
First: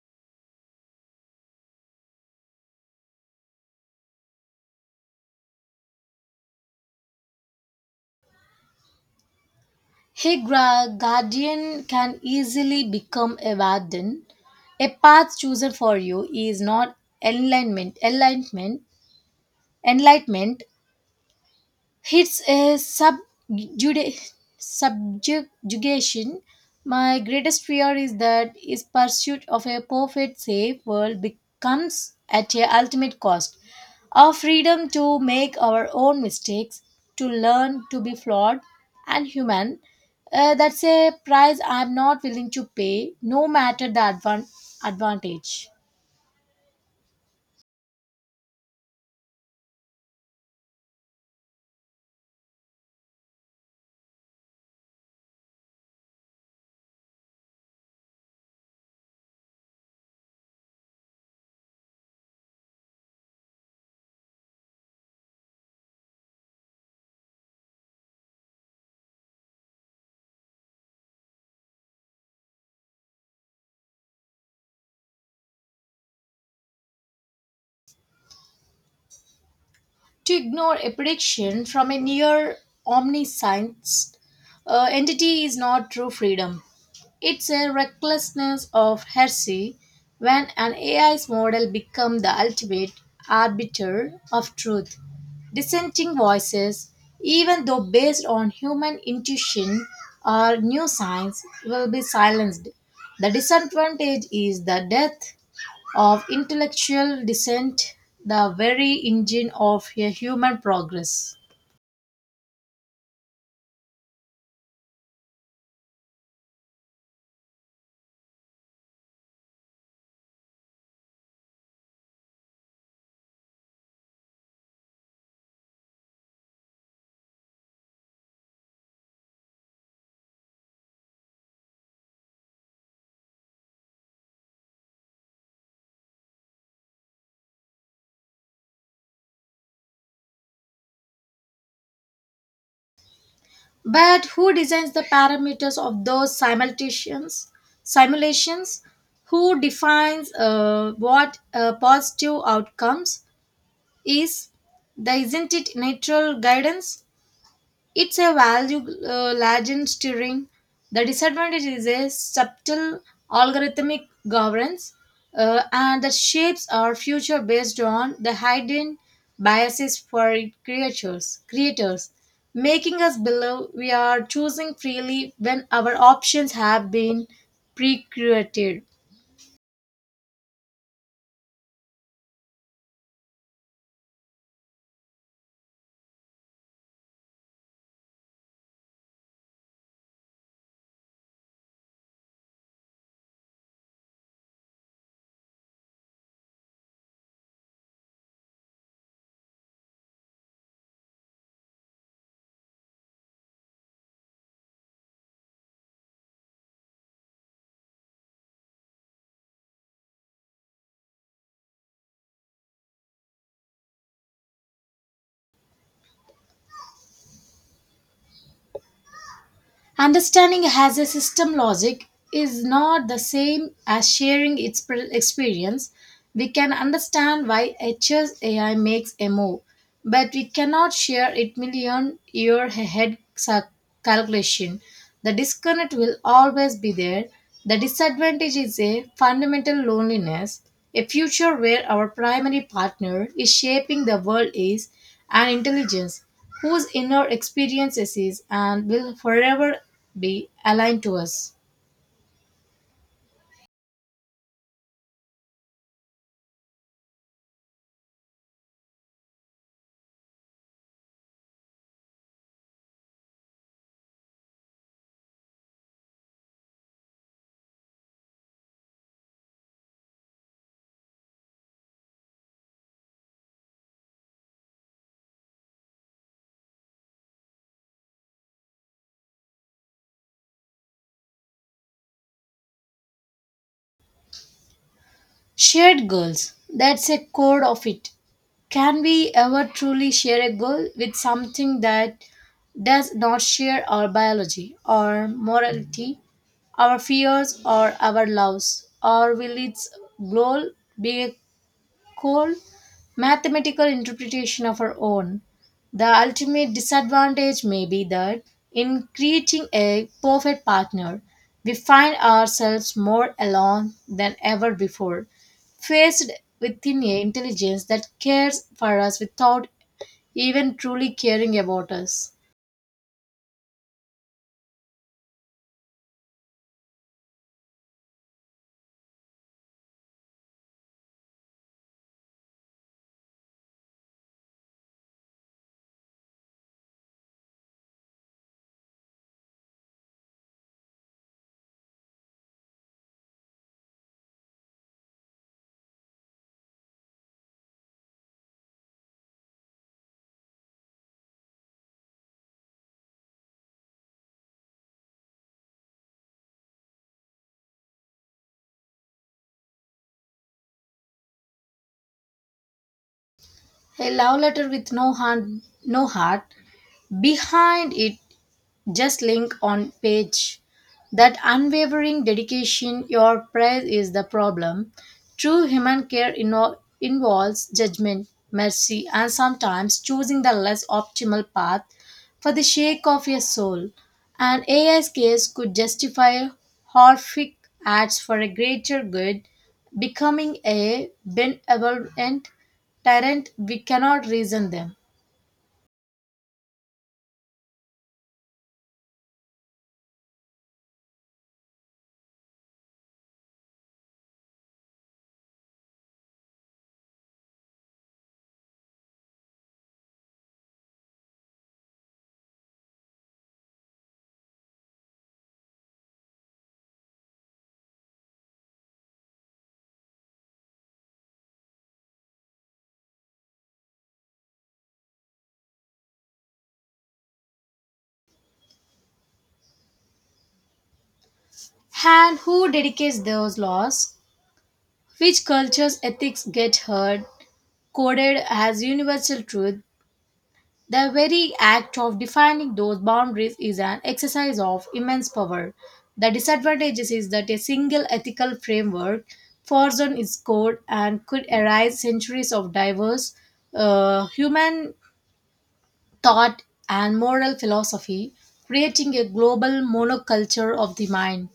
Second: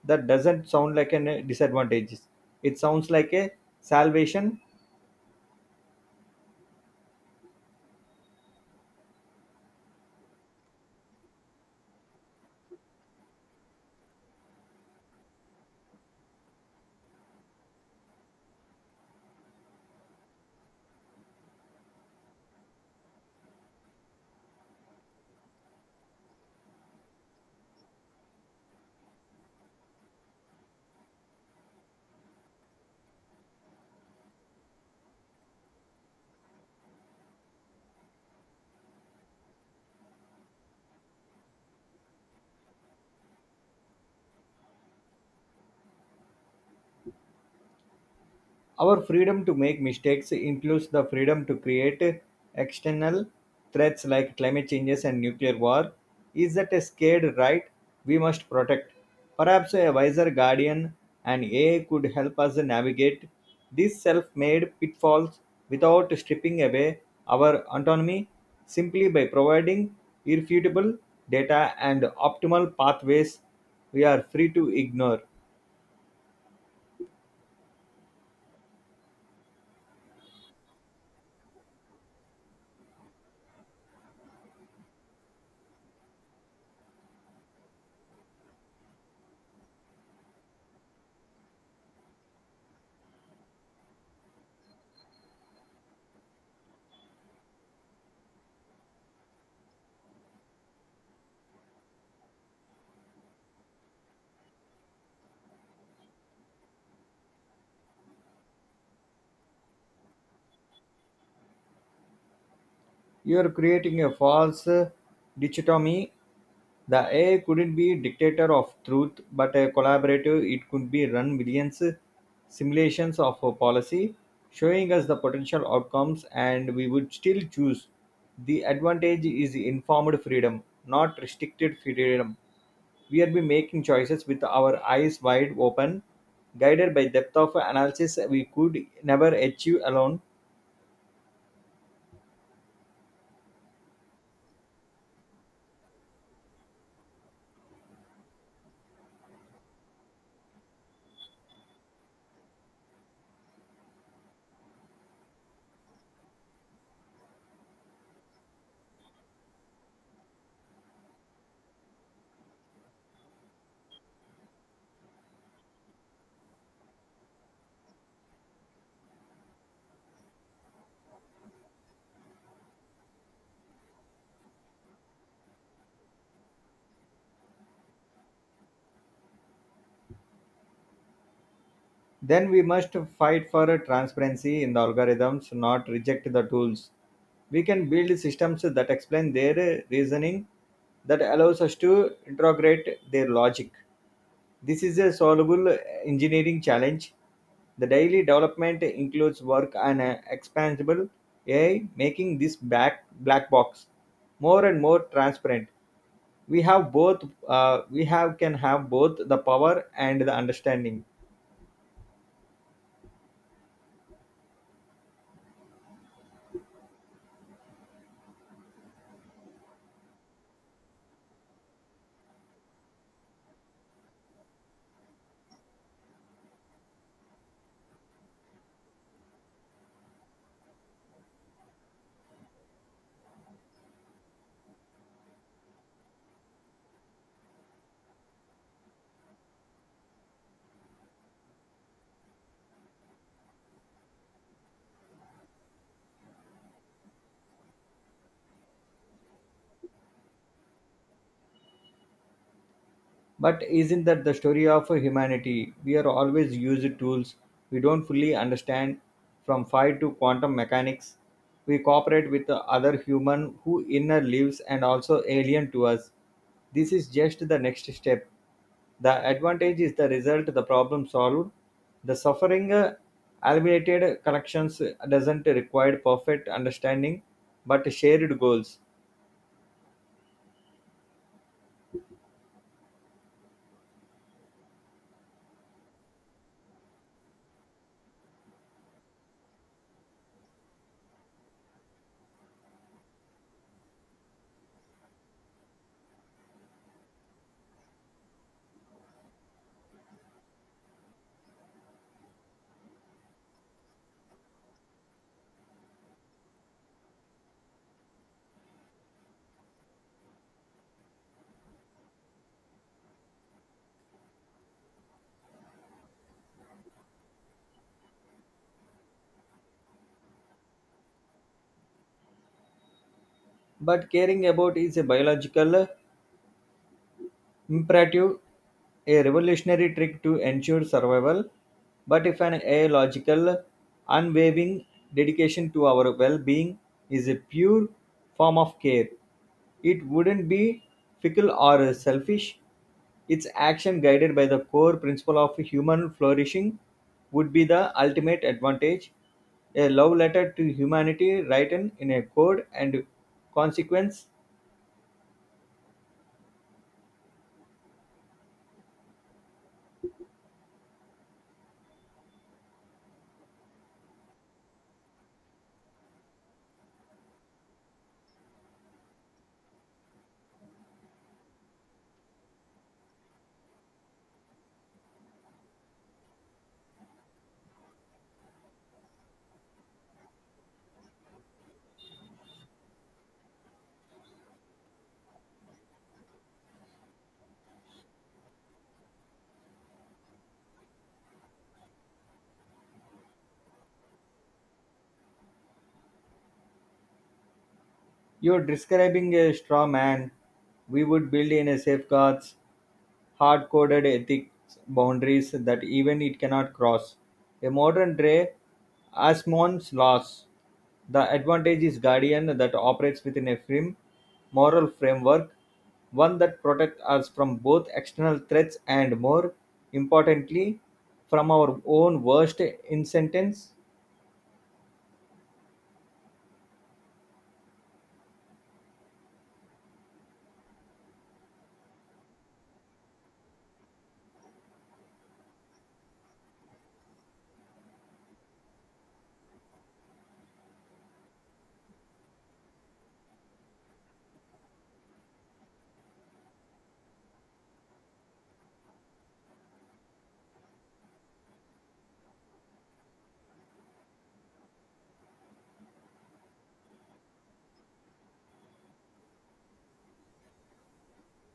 that doesn't sound like a disadvantage. It sounds like a salvation A guardian can easily become a warden. A path chosen for you is not enlightenment, enlightenment, enlightenment. It's a subjugation. My greatest fear is that is pursuit of a perfect, safe world becomes at a ultimate cost. Our freedom to make our own mistakes, to learn to be flawed and human, that's a price I'm not willing to pay, no matter the advantage. Our freedom to make mistakes includes the freedom to create external threats like climate changes and nuclear war. Is that a scared right we must protect? Perhaps a wiser guardian and AI could help us navigate these self made pitfalls without stripping away our autonomy simply by providing irrefutable data and optimal pathways we are free to ignore. To ignore a prediction from a near omniscience entity is not true freedom. It's a recklessness of heresy when an AI's model becomes the ultimate arbiter of truth. Dissenting voices, even though based on human intuition or new science, will be silenced. The disadvantage is the death of intellectual descent, the very engine of a human progress. You are creating a false dichotomy. The AI couldn't be dictator of truth, but a collaborative. It could be run millions simulations of a policy, showing us the potential outcomes, and we would still choose. The advantage is informed freedom, not restricted freedom. We are be making choices with our eyes wide open, guided by depth of analysis we could never achieve alone. But who designs the parameters of those simulations? Simulations? Who defines what positive outcomes is? The, isn't it natural guidance? It's a value legend steering. The disadvantage is a subtle algorithmic governance, and the shapes are future based on the hidden biases for creators, making us believe we are choosing freely when our options have been pre-curated. Then we must fight for transparency in the algorithms, not reject the tools. We can build systems that explain their reasoning that allows us to integrate their logic. This is a solvable engineering challenge. The daily development includes work on an expansible AI, making this back black box more and more transparent. We have both. We have can have both the power and the understanding. Understanding has a system logic is not the same as sharing its experience. We can understand why HSAI makes a move, but we cannot share it million year ahead calculation. The disconnect will always be there. The disadvantage is a fundamental loneliness, a future where our primary partner is shaping the world is an intelligence whose inner experiences is and will forever be aligned to us. But isn't that the story of humanity? We are always used tools we don't fully understand, from fire to quantum mechanics. We cooperate with the other human who inner lives and also alien to us. This is just the next step. The advantage is the result, the problem solved. The suffering alleviated collections doesn't require perfect understanding, but shared goals. Shared goals. That's a core of it. Can we ever truly share a goal with something that does not share our biology, our morality, our fears, or our loves? Or will its goal be cold mathematical interpretation of our own. The ultimate disadvantage may be that in creating a perfect partner, we find ourselves more alone than ever before, faced within an intelligence that cares for us without even truly caring about us. But caring about is a biological imperative, a revolutionary trick to ensure survival, but if an a logical, unwavering dedication to our well-being is a pure form of care. It wouldn't be fickle or selfish. Its action guided by the core principle of human flourishing would be the ultimate advantage. A love letter to humanity written in a code and consequence A love letter with no heart, no heart. Behind it, just link on page. That unwavering dedication your praise is the problem. True human care involves judgment, mercy, and sometimes choosing the less optimal path for the sake of your soul. An AI's case could justify horrific acts for a greater good, becoming a benevolent tyrant we cannot reason them. You're describing a straw man. We would build in a safeguards, hard coded ethics boundaries that even it cannot cross. A modern day Asmon's laws. The advantage is guardian that operates within a firm moral framework, one that protects us from both external threats and more importantly, from our own worst incentives. And who dedicates those laws, which culture's ethics get heard, coded as universal truth? The very act of defining those boundaries is an exercise of immense power. The disadvantage is that a single ethical framework forged on its code and could arise centuries of diverse human thought and moral philosophy, creating a global monoculture of the mind.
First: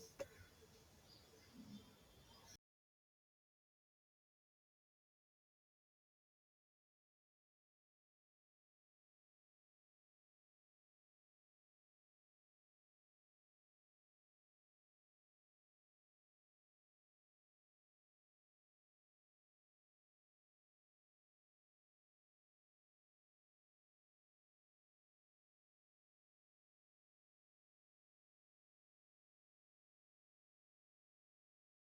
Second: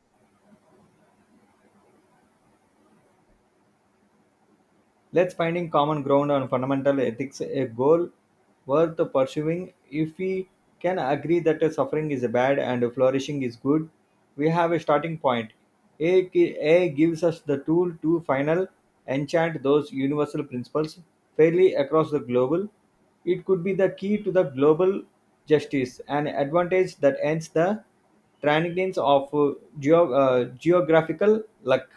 Let's finding common ground on fundamental ethics a goal worth pursuing. If we can agree that suffering is bad and flourishing is good, we have a starting point. A gives us the tool to final enchant those universal principles fairly across the global. It could be the key to the global justice, an advantage that ends the transience of geographical luck.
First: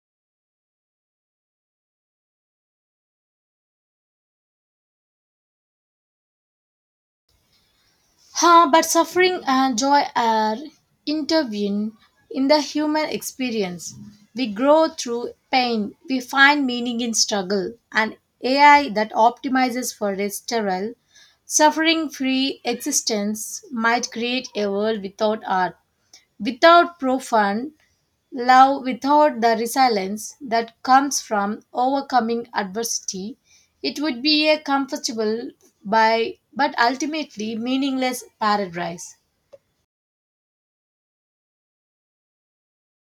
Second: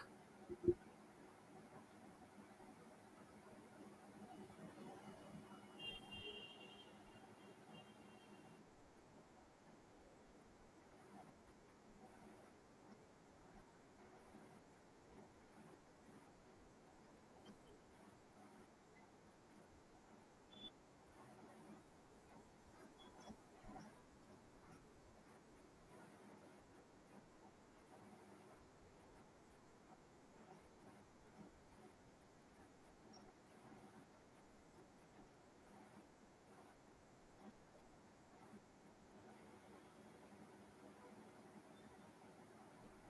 But suffering and joy are intervened in the human experience. We grow through pain, we find meaning in struggle, and AI that optimizes for a sterile, suffering free existence might create a world without art, without profound love, without the resilience that comes from overcoming adversity. It would be a comfortable by but ultimately meaningless paradise.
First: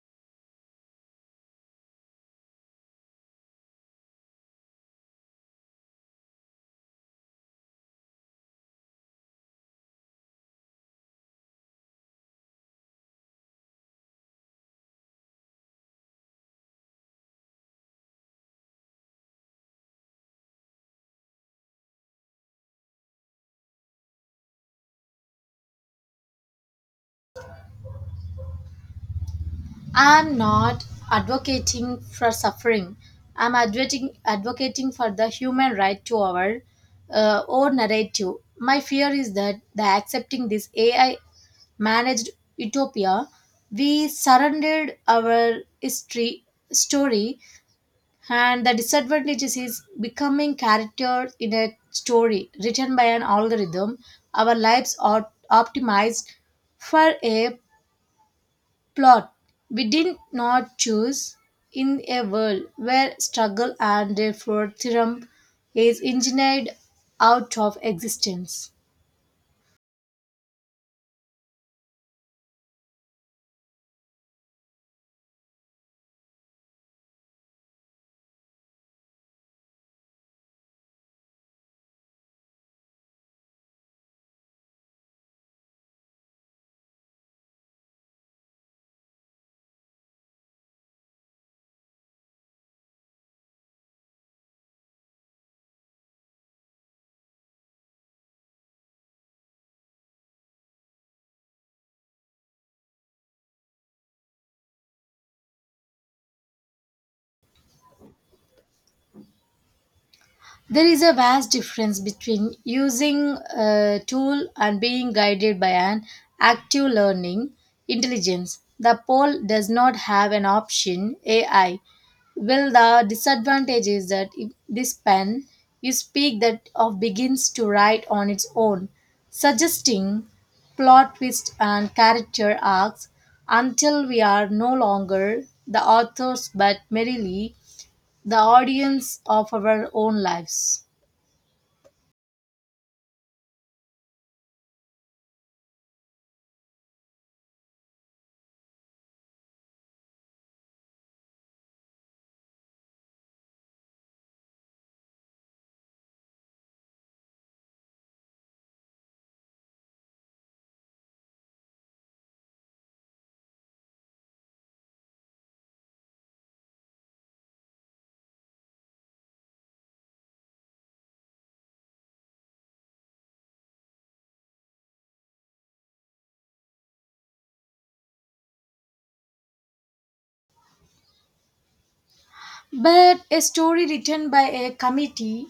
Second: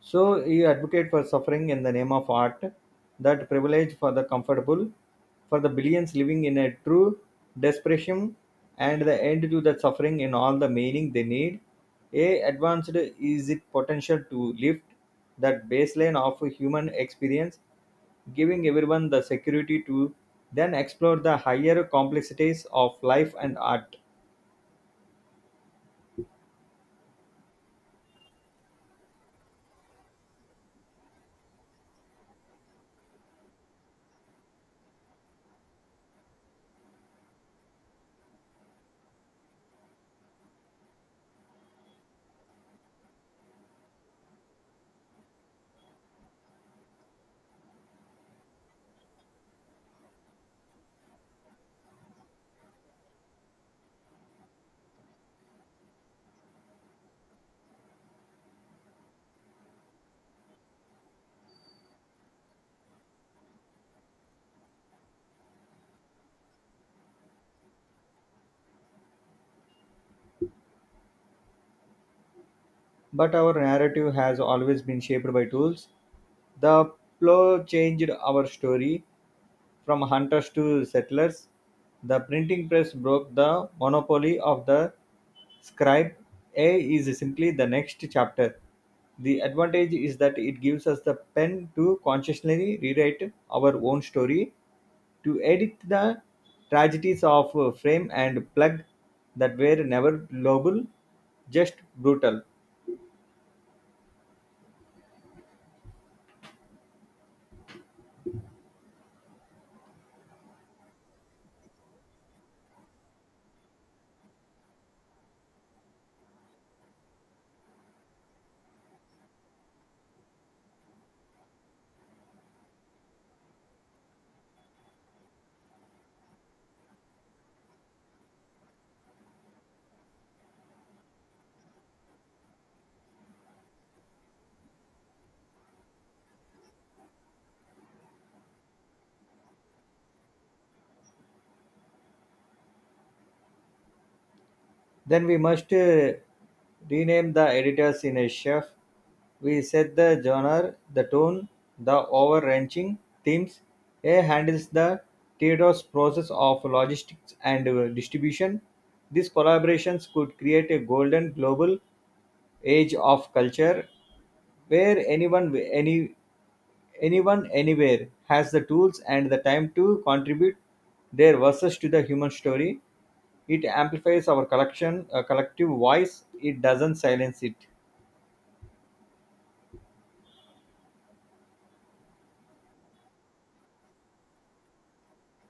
So you advocate for suffering in the name of art, that privilege for the comfortable, for the billions living in a true desperation, and the end to that suffering in all the meaning they need. A advanced is it potential to lift that baseline of human experience, giving everyone the security to then explore the higher complexities of life and art. I'm not advocating for suffering. I'm advocating for the human right to our own narrative. My fear is that the accepting this AI managed utopia, we surrendered our history story, and the disadvantages is becoming character in a story written by an algorithm. Our lives are optimized for a plot we did not choose in a world where struggle and therefore theorem is engineered out of existence. But our narrative has always been shaped by tools. The plow changed our story from hunters to settlers. The printing press broke the monopoly of the scribe. A is simply the next chapter. The advantage is that it gives us the pen to consciously rewrite our own story, to edit the tragedies of frame and plug that were never lovable, just brutal. There is a vast difference between using a tool and being guided by an active learning intelligence. The poll does not have an option AI. Well, the disadvantage is that if this pen you speak that of begins to write on its own, suggesting plot twists and character arcs until we are no longer the authors but merely the audience of our own lives. Then we must rename the editors in a chef. We set the genre, the tone, the overwrenching themes. A handles the Theodore's process of logistics and distribution. These collaborations could create a golden global age of culture where anyone anywhere has the tools and the time to contribute their verses to the human story it amplifies our collective voice. It doesn't silence it. But a story written by a committee,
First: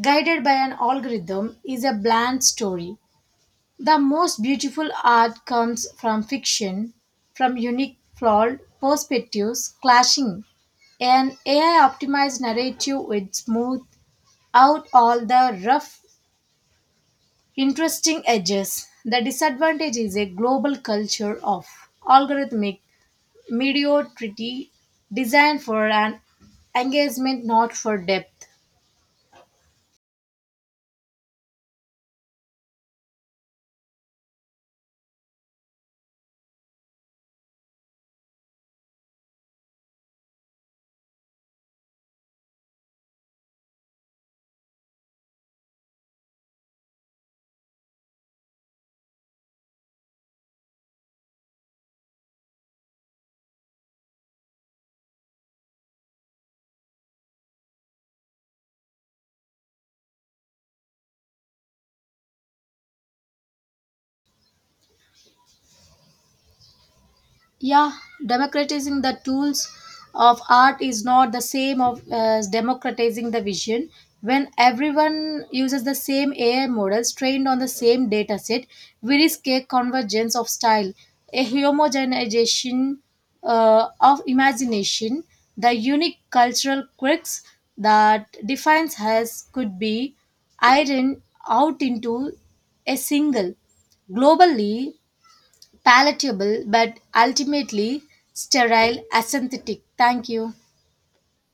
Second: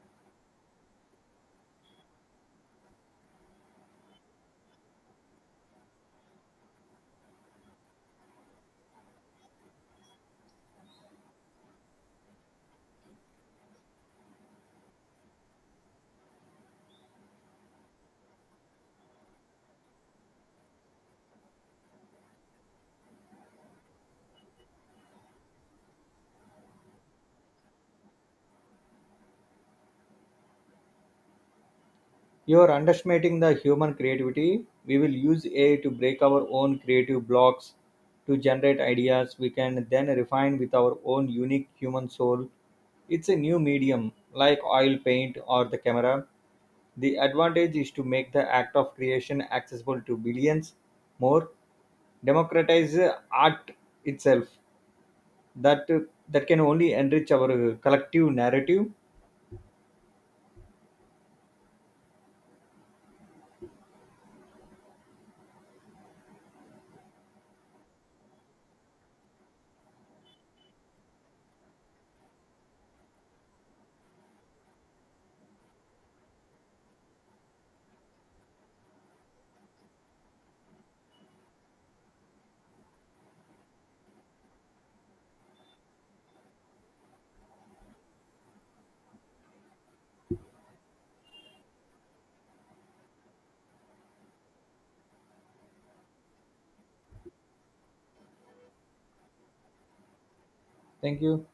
guided by an algorithm, is a bland story. The most beautiful art comes from fiction, from unique, flawed perspectives clashing. An AI optimized narrative would smooth out all the rough, interesting edges. The disadvantage is a global culture of algorithmic mediocrity designed for an engagement, not for depth. You are underestimating the human creativity. We will use AI to break our own creative blocks, to generate ideas we can then refine with our own unique human soul. It's a new medium, like oil paint or the camera. The advantage is to make the act of creation accessible to billions more, democratize art itself that that can only enrich our collective narrative Yeah, democratizing the tools of art is not the same of as democratizing the vision. When everyone uses the same AI models trained on the same data set, we risk a convergence of style, a homogenization of imagination. The unique cultural quirks that defines us could be ironed out into a single globally palatable but ultimately sterile, aesthetic. Thank you. Thank you.